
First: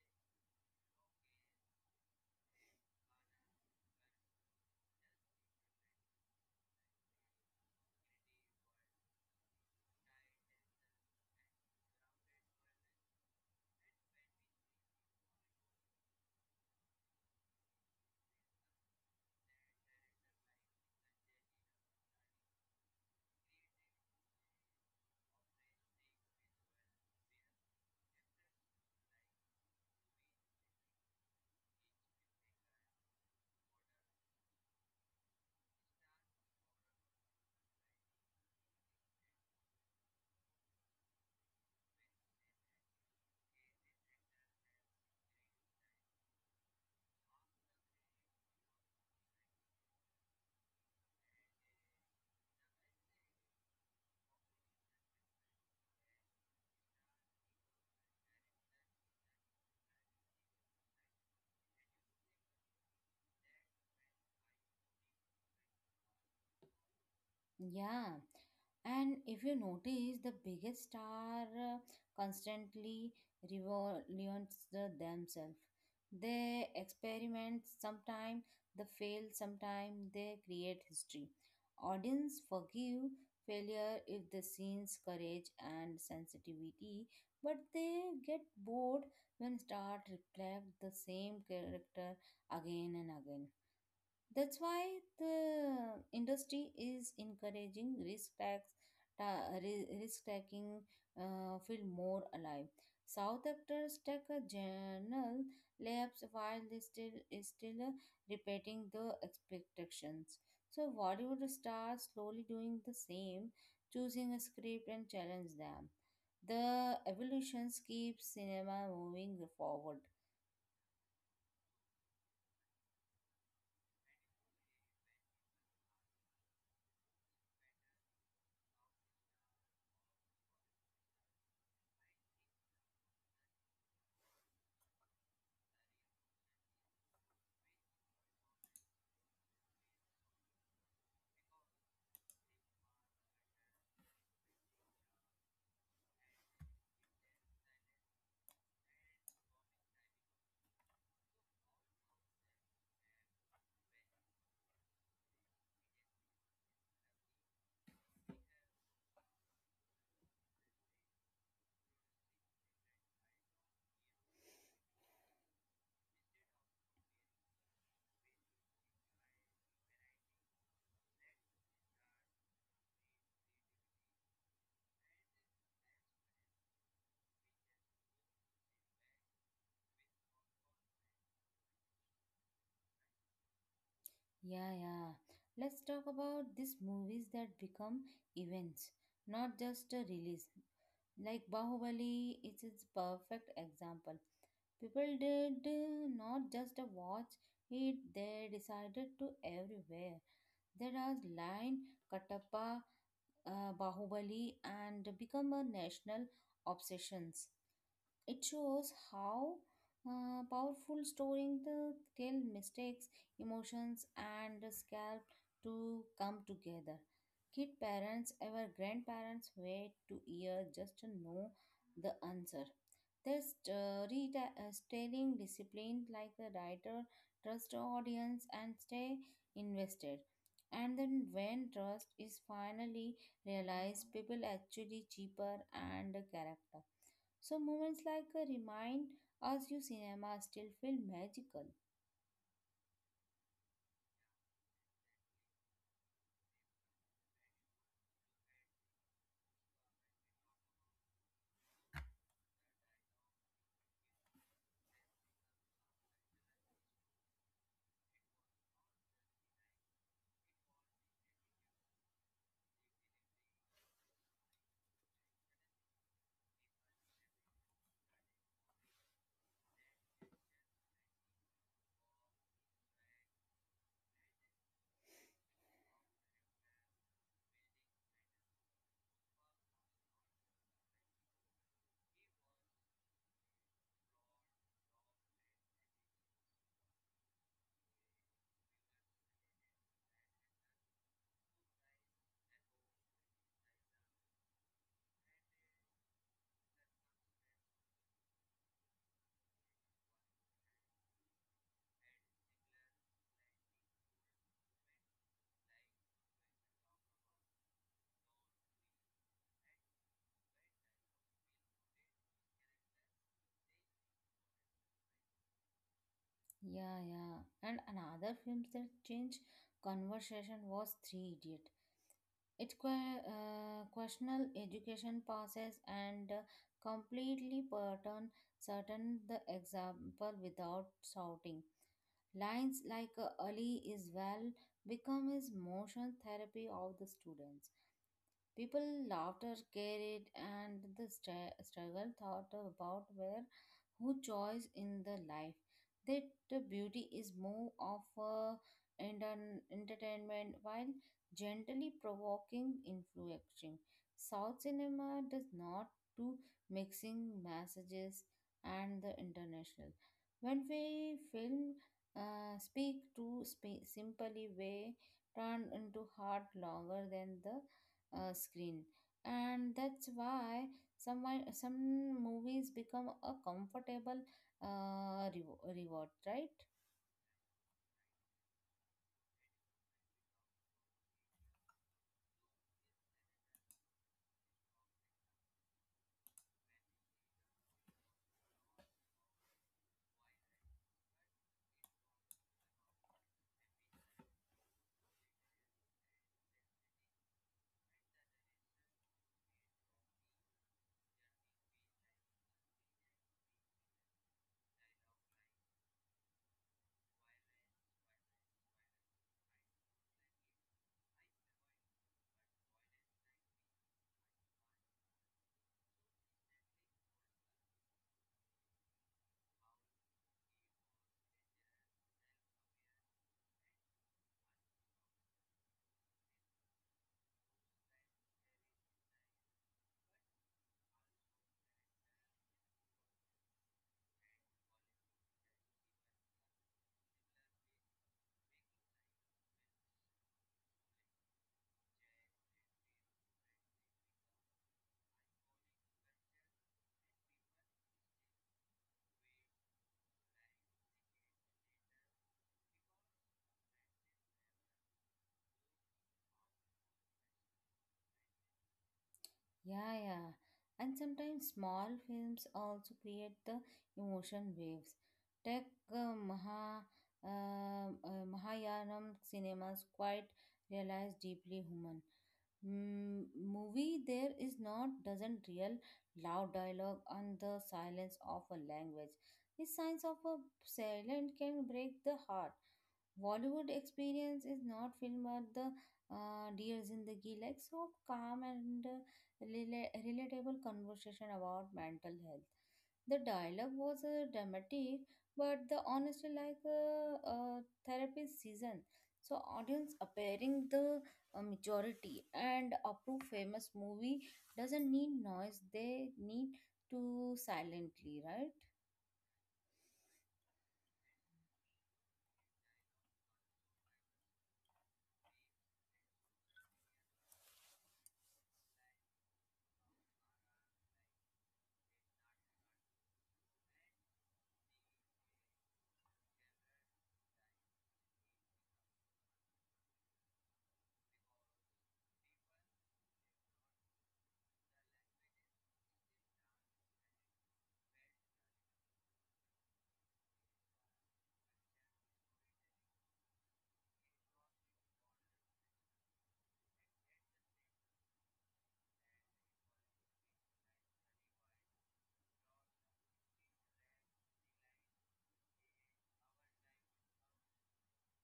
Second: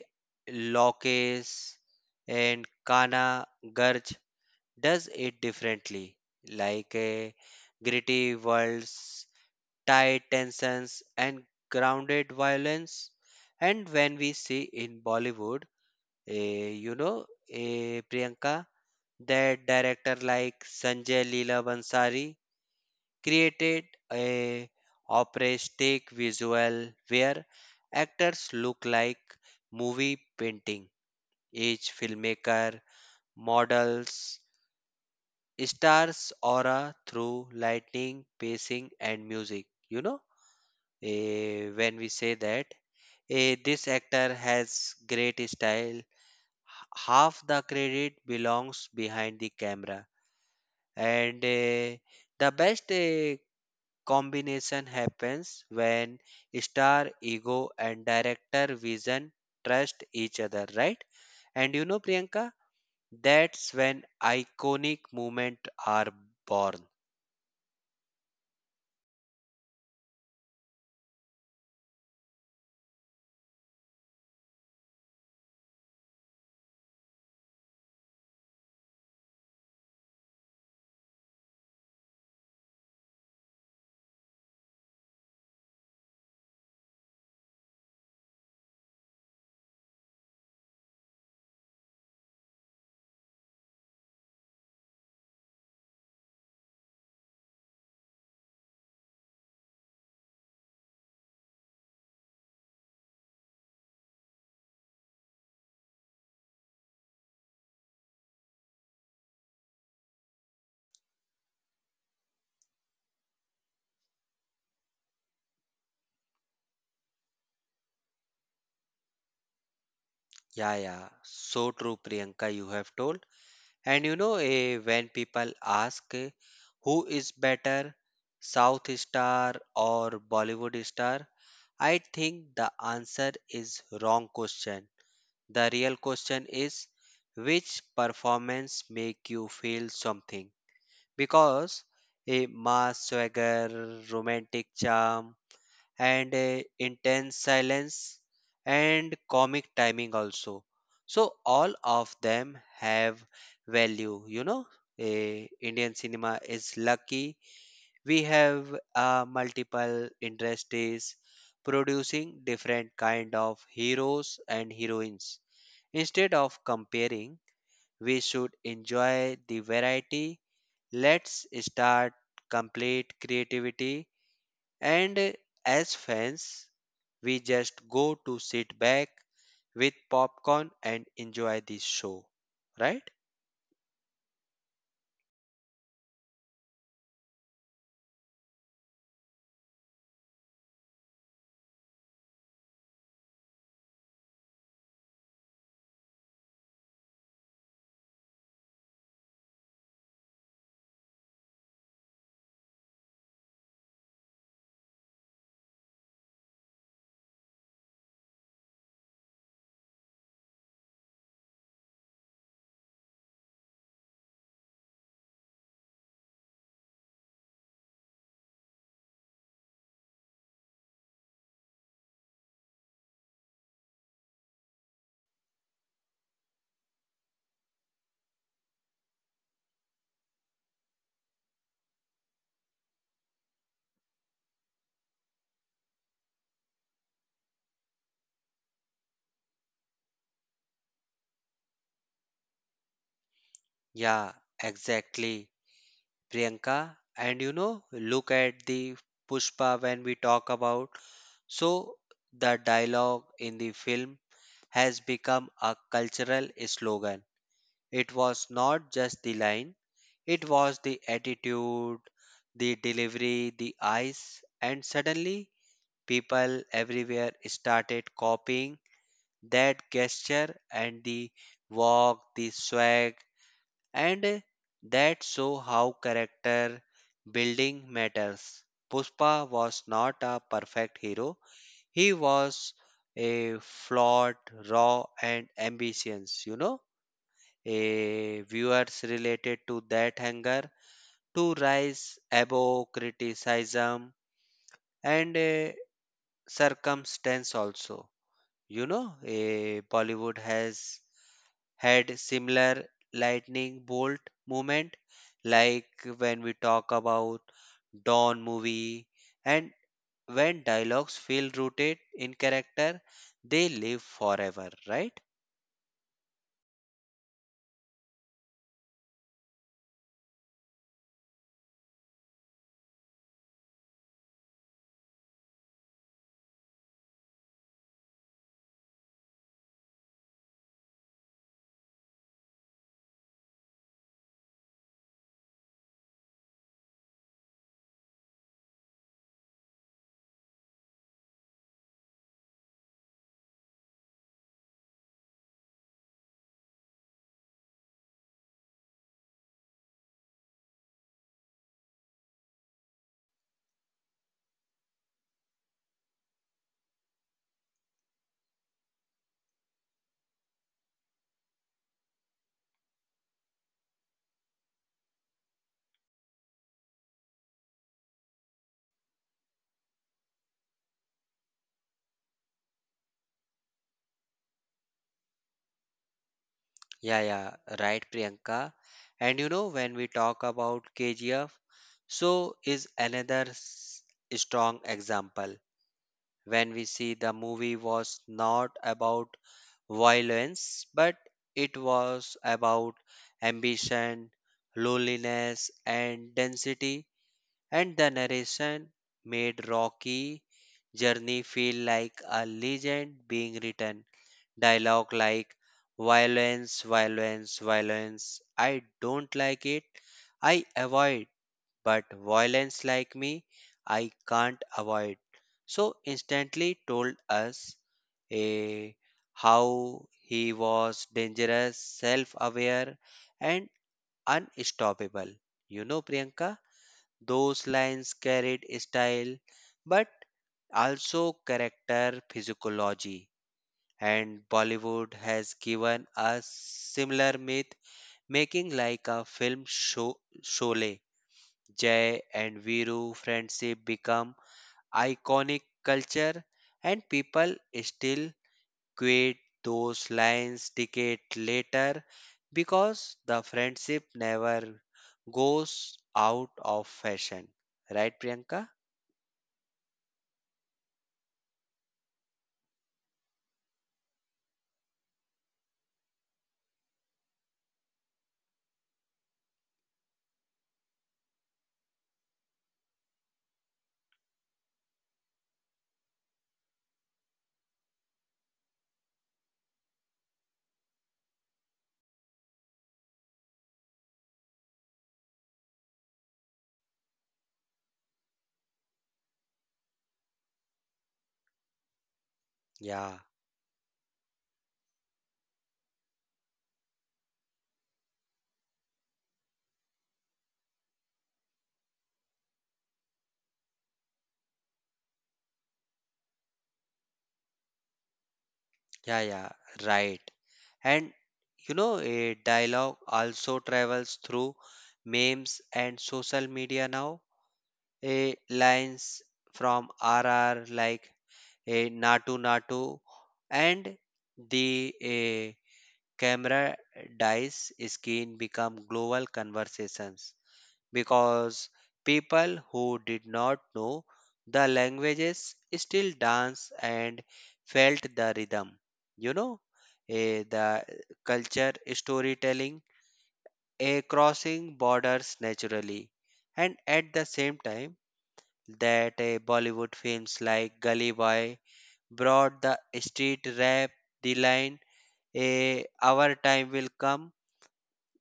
B: Lokesh and Kana Garj does it differently, like a gritty worlds, tight tensions, and grounded violence. And when we see in Bollywood, you know, Priyanka, that director like Sanjay Leela Bhansali created a operistic visual where actors look like movie painting. Each filmmaker models stars aura through lighting, pacing and music. You know, when we say that this actor has great style, half the credit belongs behind the camera and the best combination happens when star ego and director vision trust each other, right? And you know, Priyanka, that's when iconic moments are born.
A: Yeah, and if you notice, the biggest star constantly revolutions the themselves. They experiment sometimes, they fail sometimes, they create history. Audience forgive failure if the scene's courage and sensitivity, but they get bored when stars reflect the same character again and again. That's why the industry is encouraging risk tax, risk taking feel more alive. South actors take a general lapse while they still is still repeating the expectations. So Bollywood stars slowly doing the same, choosing a script and challenge them. The evolutions keep cinema moving forward.
B: Yeah, yeah, so true, Priyanka, you have told. And you know, when people ask, who is better, south star or Bollywood star, I think the answer is wrong question. The real question is, which performance make you feel something? Because a mass swagger, romantic charm, and a intense silence and comic timing also. So all of them have value, you know. A Indian cinema is lucky. We have multiple industries producing different kind of heroes and heroines. Instead of comparing, we should enjoy the variety. Let's start complete creativity. And as fans, we just go to sit back with popcorn and enjoy the show. Right?
A: Yeah, yeah. Let's talk about these movies that become events, not just a release. Like Bahubali, it's its perfect example. People did not just a watch it, they decided to everywhere. There are line Katappa, Bahubali, and become a national obsessions. It shows how powerful storing the tell mistakes, emotions, and the scalp to come together. Kid parents, our grandparents wait to hear just to know the answer. This story telling discipline like the writer trust audience and stay invested. And then when trust is finally realized, people actually cheaper and character. So moments like remind us you cinema still feel magical.
B: Yeah, exactly. Priyanka, and you know, look at the Pushpa when we talk about. So, the dialogue in the film has become a cultural slogan. It was not just the line, it was the attitude, the delivery, the eyes, and suddenly people everywhere started copying that gesture and the walk, the swag, and that show how character building matters. Puspa was not a perfect hero, he was a flawed, raw, and ambitious, you know, a viewers related to that hunger to rise above criticism and a circumstance also, you know, a Bollywood has had similar lightning bolt moment, like when we talk about dawn movie, and when dialogues feel rooted in character they live forever, right?
A: Yeah, yeah. And another film that changed conversation was Three Idiot. It questioned education passes and completely pattern certain the example without shouting. Lines like Ali is well become his motion therapy of the students. People laughter carried and the struggle thought about where who choice in the life that the beauty is more of a entertainment while gently provoking influencing south cinema does not do mixing messages and the international when we film speak to simply way turned into heart longer than the screen, and that's why some movies become a comfortable reward, right?
B: Yeah, yeah, right, Priyanka. And you know, when we talk about KGF, so is another strong example. When we see the movie was not about violence, but it was about ambition, loneliness, and density. And the narration made Rocky journey feel like a legend being written. Dialogue like violence, violence, violence. I don't like it. I avoid, but violence like me, I can't avoid. So instantly told us a how he was dangerous, self-aware, and unstoppable. You know, Priyanka, those lines carried style, but also character physiology, and Bollywood has given us similar myth making like a film show Sholay. Jay and Viru friendship become iconic culture, and people still quote those lines decade later because the friendship never goes out of fashion. Right, Priyanka?
A: Yeah, yeah. And sometimes small films also create the emotion waves. Take uh, Maha, Mahayanam cinemas quite realize deeply human. Movie there is not doesn't real loud dialogue and the silence of a language. The signs of a silent can break the heart. Bollywood experience is not filmed but the deers in the ghee, like so calm and relatable conversation about mental health. The
B: Yeah,
A: dialogue was dramatic, but the honesty like a uh, uh, therapy season. So audience appearing the majority and approve famous movie doesn't need noise. They need to silently, right?
B: yeah, yeah, right. And you know, a dialogue also travels through memes and social media now. A lines from R R like a Natu Natu and the a camera dies skin become global conversations because people who did not know the languages still dance and felt the rhythm. You know, the culture storytelling a crossing borders naturally, and at the same time that a Bollywood films like Gully Boy brought the street rap, the line a our time will come,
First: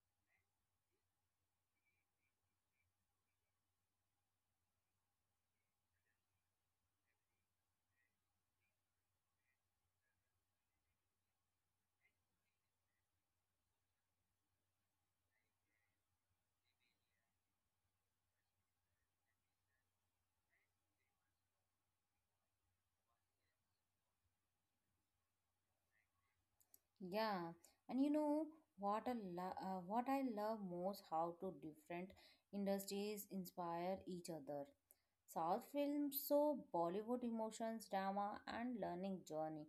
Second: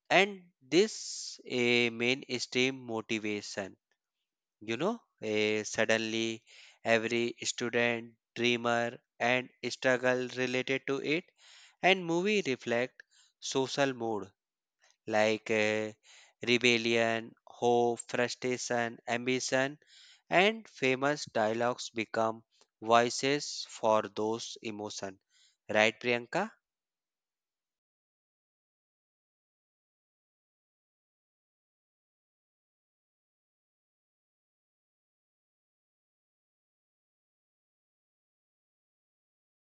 B: and this a mainstream motivation, you know, suddenly every student dreamer and struggle related to it, and movie reflect social mood like rebellion hope frustration ambition, and famous dialogues become voices for those emotion, right Priyanka?
A: Yeah, and you know what I love most how two different industries inspire each other. South films saw Bollywood emotions, drama, and learning journey.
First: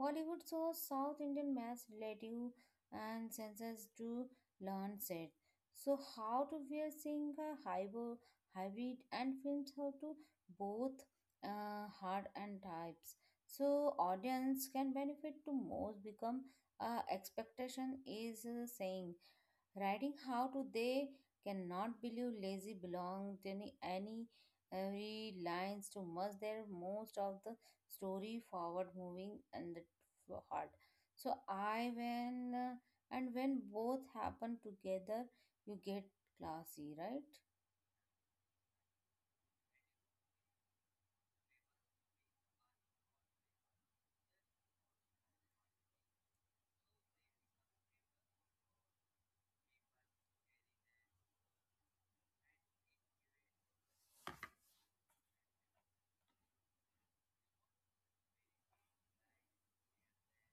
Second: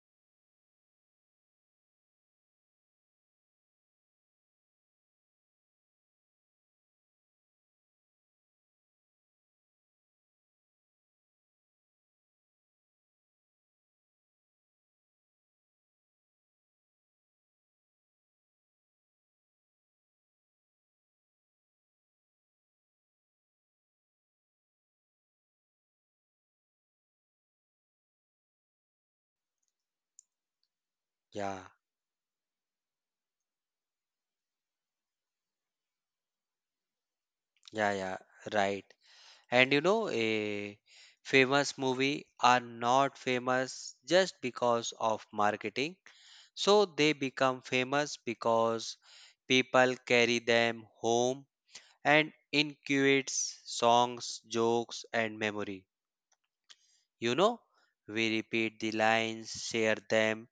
A: Bollywood saw South Indian maths relative and senses to learn set. So how to we are seeing a hybrid and films how to both hard and types. So audience can benefit to most become expectation is saying writing how to they cannot believe lazy belong to any every lines to must their most of the story forward moving and the hard. So
B: Yeah,
A: I when and when both happen together you get classy, right?
B: yeah, yeah, right. And you know, a famous movie are not famous just because of marketing. So they become famous because people carry them home and incubates songs, jokes, and memory. You know, we repeat the lines, share them,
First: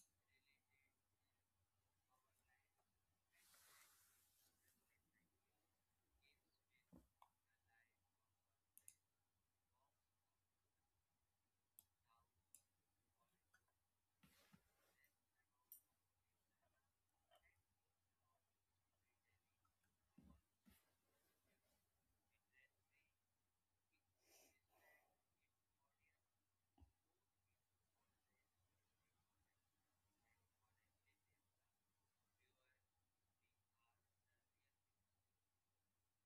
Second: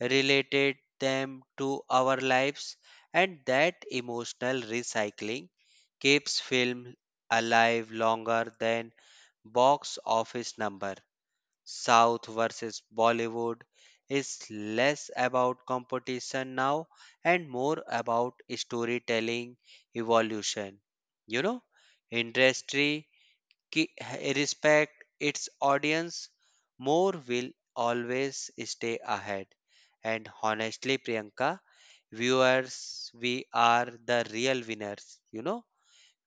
B: related them to our lives, and that emotional recycling keeps film alive longer than box office number. South versus Bollywood is less about competition now and more about storytelling evolution. You know, industry respect its audience, more will always stay ahead. And honestly, Priyanka, viewers, we are the real winners. You know,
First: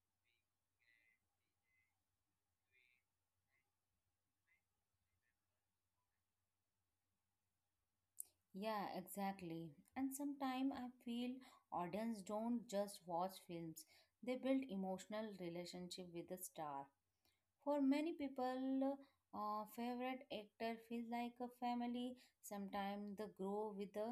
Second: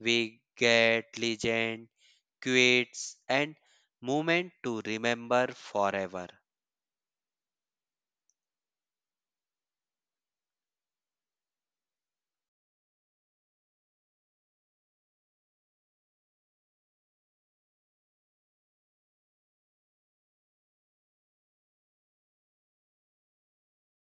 B: we get legend, quits, and moment to remember forever.
A: Yeah, exactly. And sometimes I feel audience don't just watch films, they build emotional relationship with the star. For many people, favorite actor feels like a family. Sometimes they grow with the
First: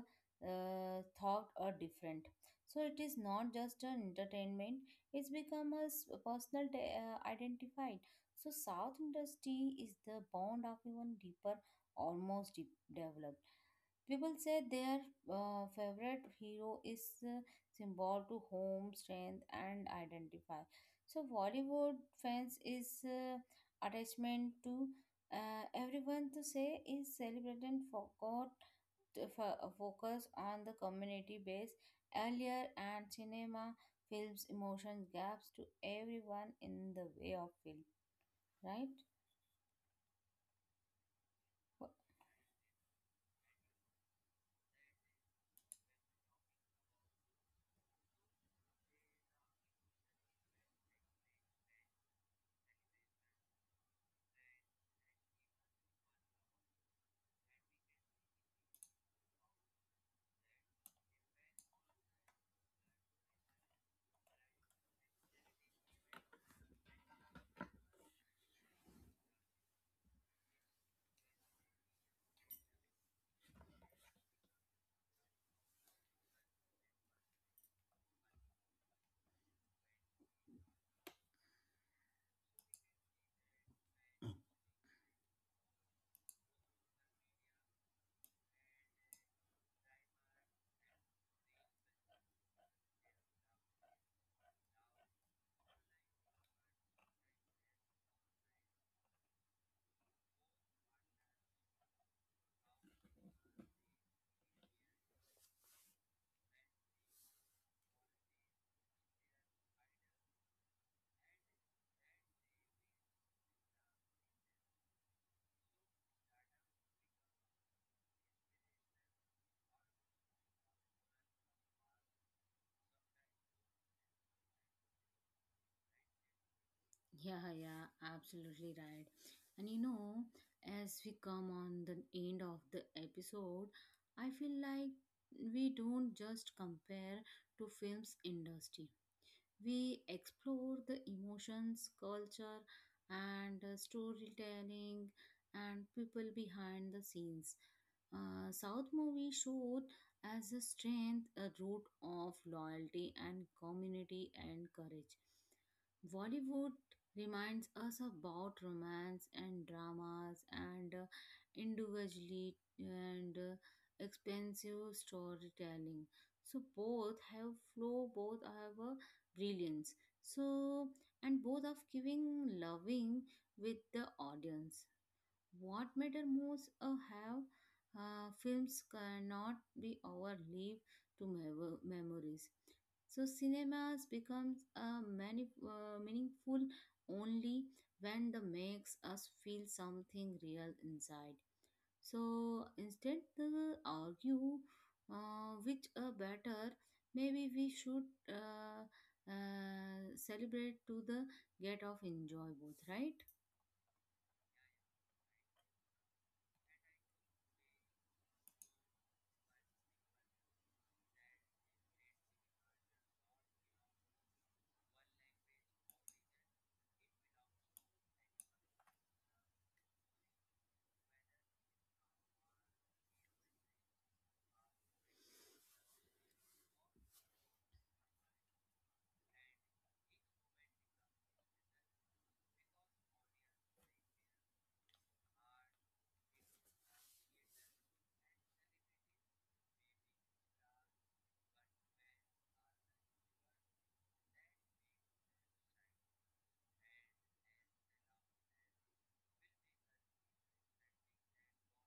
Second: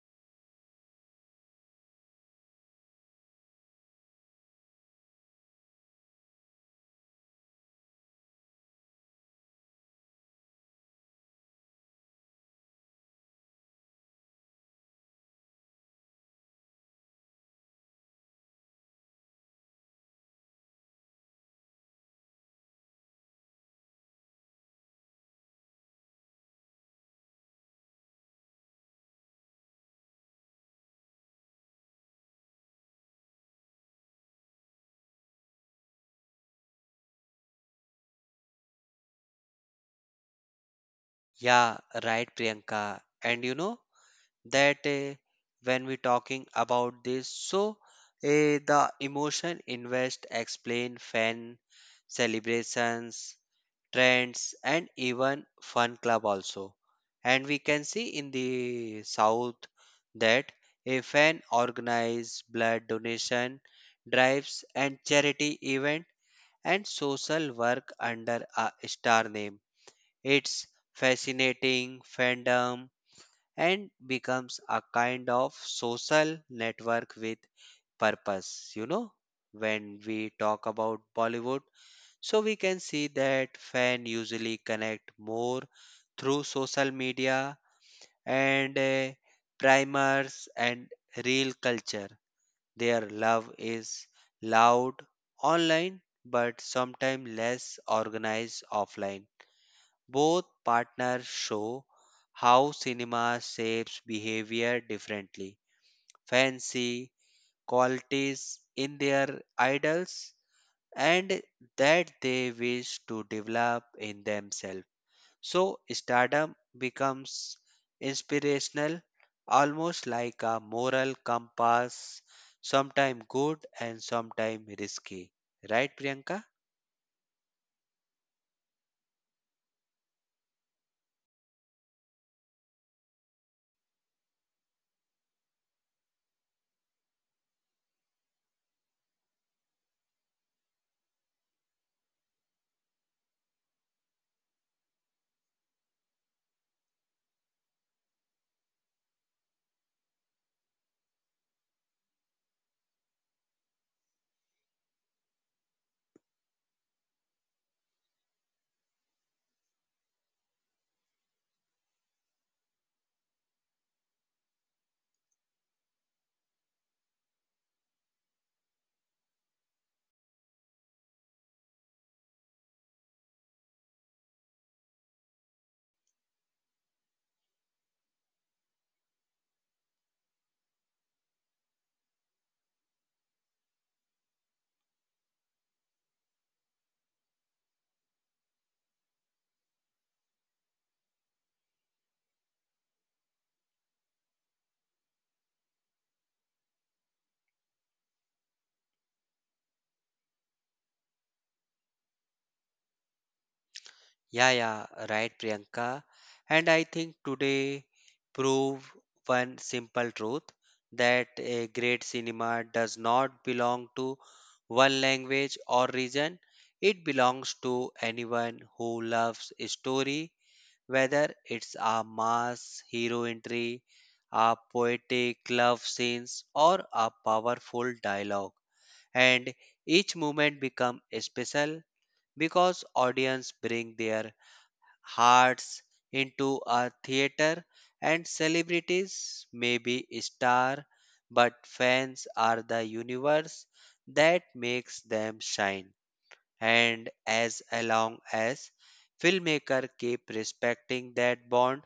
A: thought are different. So it is not just an entertainment; it's become a personal identified. So South industry is the bond of even deeper, almost deep, developed. People say their favorite hero is symbol to home, strength, and identify. So Bollywood fans is attachment to everyone to say is celebrated and forgot to focus on the community base earlier and cinema films emotion gaps to everyone in the way of film, right?
B: Yeah, right, Priyanka. And you know, that when we talking about this so the emotion invest explain fan celebrations trends and even fun club also, and we can see in the south that a fan organize blood donation drives and charity event and social work under a star name, it's fascinating fandom and becomes a kind of social network with purpose, you know. When we talk about Bollywood, so we can see that fan usually connect more through social media and primers and real culture. Their love is loud online but sometimes less organized offline. Both partners show how cinema shapes behavior differently. Fancy qualities in their idols and that they wish to develop in themselves. So, stardom becomes inspirational, almost like a moral compass, sometimes good and sometimes risky. Right, Priyanka?
A: Yeah, yeah, absolutely right. And you know, as we come on the end of the episode, I feel like we don't just compare to films industry. We explore the emotions, culture, and storytelling and people behind the scenes. South movie showed as a strength, a root of loyalty and community and courage. Bollywood reminds us about romance and dramas and individually and expensive storytelling. So both have flow, both have a brilliance. So, and both of giving loving with the audience. What matter most have films cannot be overleave to memories. So cinemas becomes a meaningful only when the makes us feel something real inside. So instead they argue which are better, maybe we should uh, celebrate to the get of enjoy both, right?
B: Yeah, yeah, right, Priyanka. And I think today prove one simple truth, that a great cinema does not belong to one language or region. It belongs to anyone who loves a story, whether it's a mass hero entry, a poetic love scenes, or a powerful dialogue. And each moment become special because audience bring their hearts into a theater, and celebrities may be star, but fans are the universe that makes them shine. And as long as filmmaker keep respecting that bond,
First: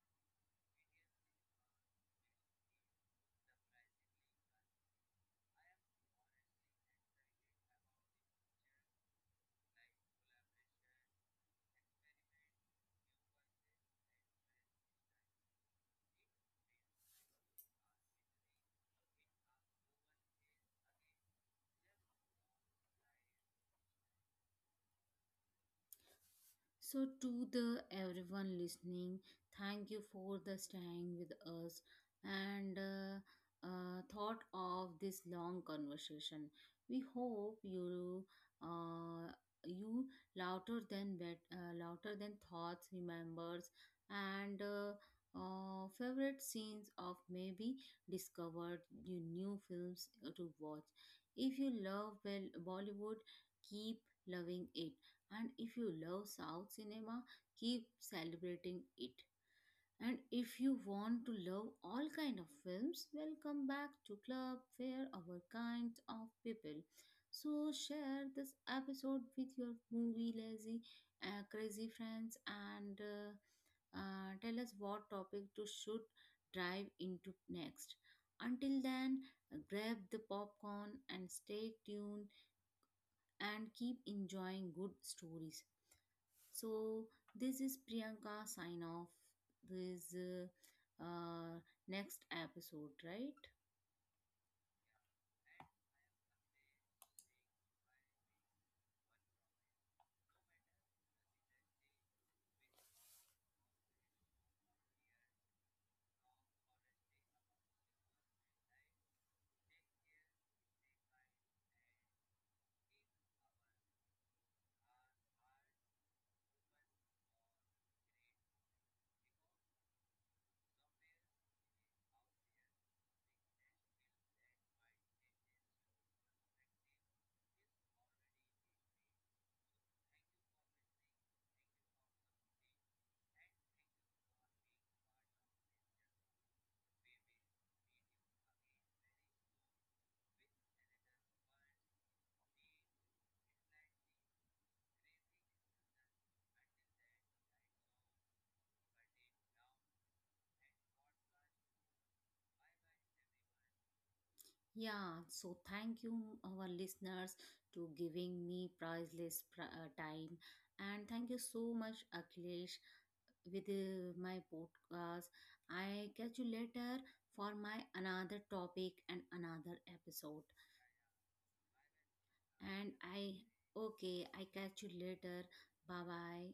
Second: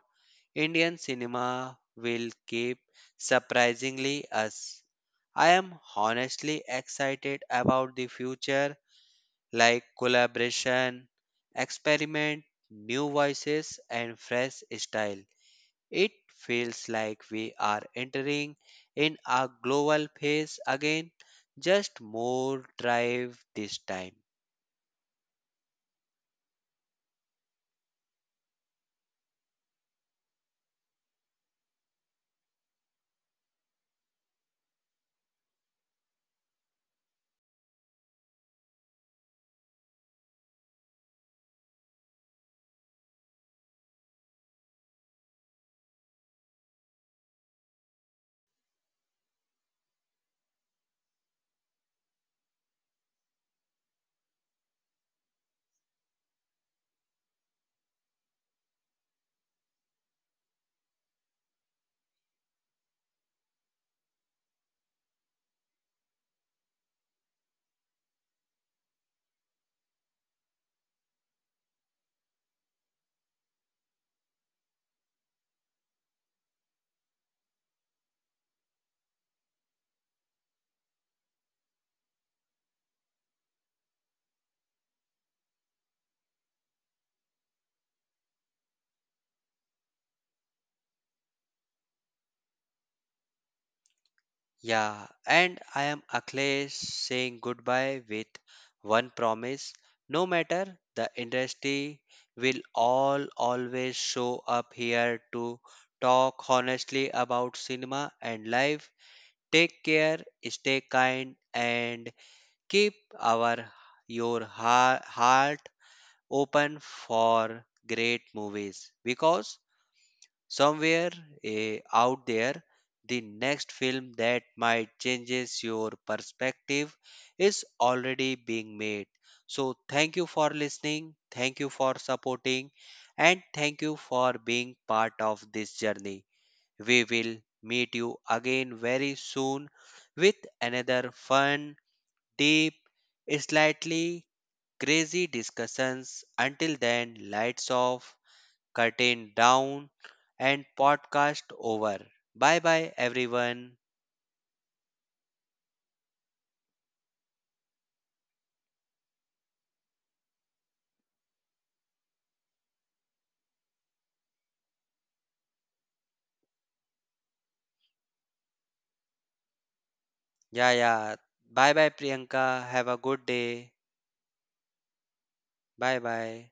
B: Indian cinema will keep surprisingly us. I am honestly excited about the future like collaboration, experiment, new voices, and fresh style. It feels like we are entering in a global phase again, just more drive this time.
A: So, to the everyone listening, thank you for the staying with us and thought of this long conversation. We hope uh, you louder than thoughts, remembers, and favorite scenes of maybe discovered you new films to watch. If you love well Bollywood, keep loving it, and if you love South cinema, keep celebrating it. And if you want to love all kind of films, welcome back to Club Fair, Our Kind of People. So share this episode with your movie lazy, crazy friends and tell us what topic to should dive into next. Until then, grab the popcorn and stay tuned and keep enjoying good stories. So this is Priyanka sign off this uh, next episode, right?
B: Yeah, and I am Akhilesh saying goodbye with one promise. No matter the industry, we will all always show up here to talk honestly about cinema and life. Take care, stay kind, and keep our your heart open for great movies because somewhere, out there the next film that might changes your perspective is already being made. So thank you for listening, thank you for supporting, and thank you for being part of this journey. We will meet you again very soon with another fun, deep, slightly crazy discussions. Until then, lights off, curtain down, and podcast over. Bye bye, everyone.
A: Yeah, so thank you our listeners to giving me priceless time and thank you so much Akhilesh with my podcast. I catch you later for my another topic and another episode.
B: Yeah, yeah. Bye bye, Priyanka. Have
A: And
B: a good
A: I
B: day.
A: okay, I catch you later.
B: Bye
A: Bye bye.
B: bye.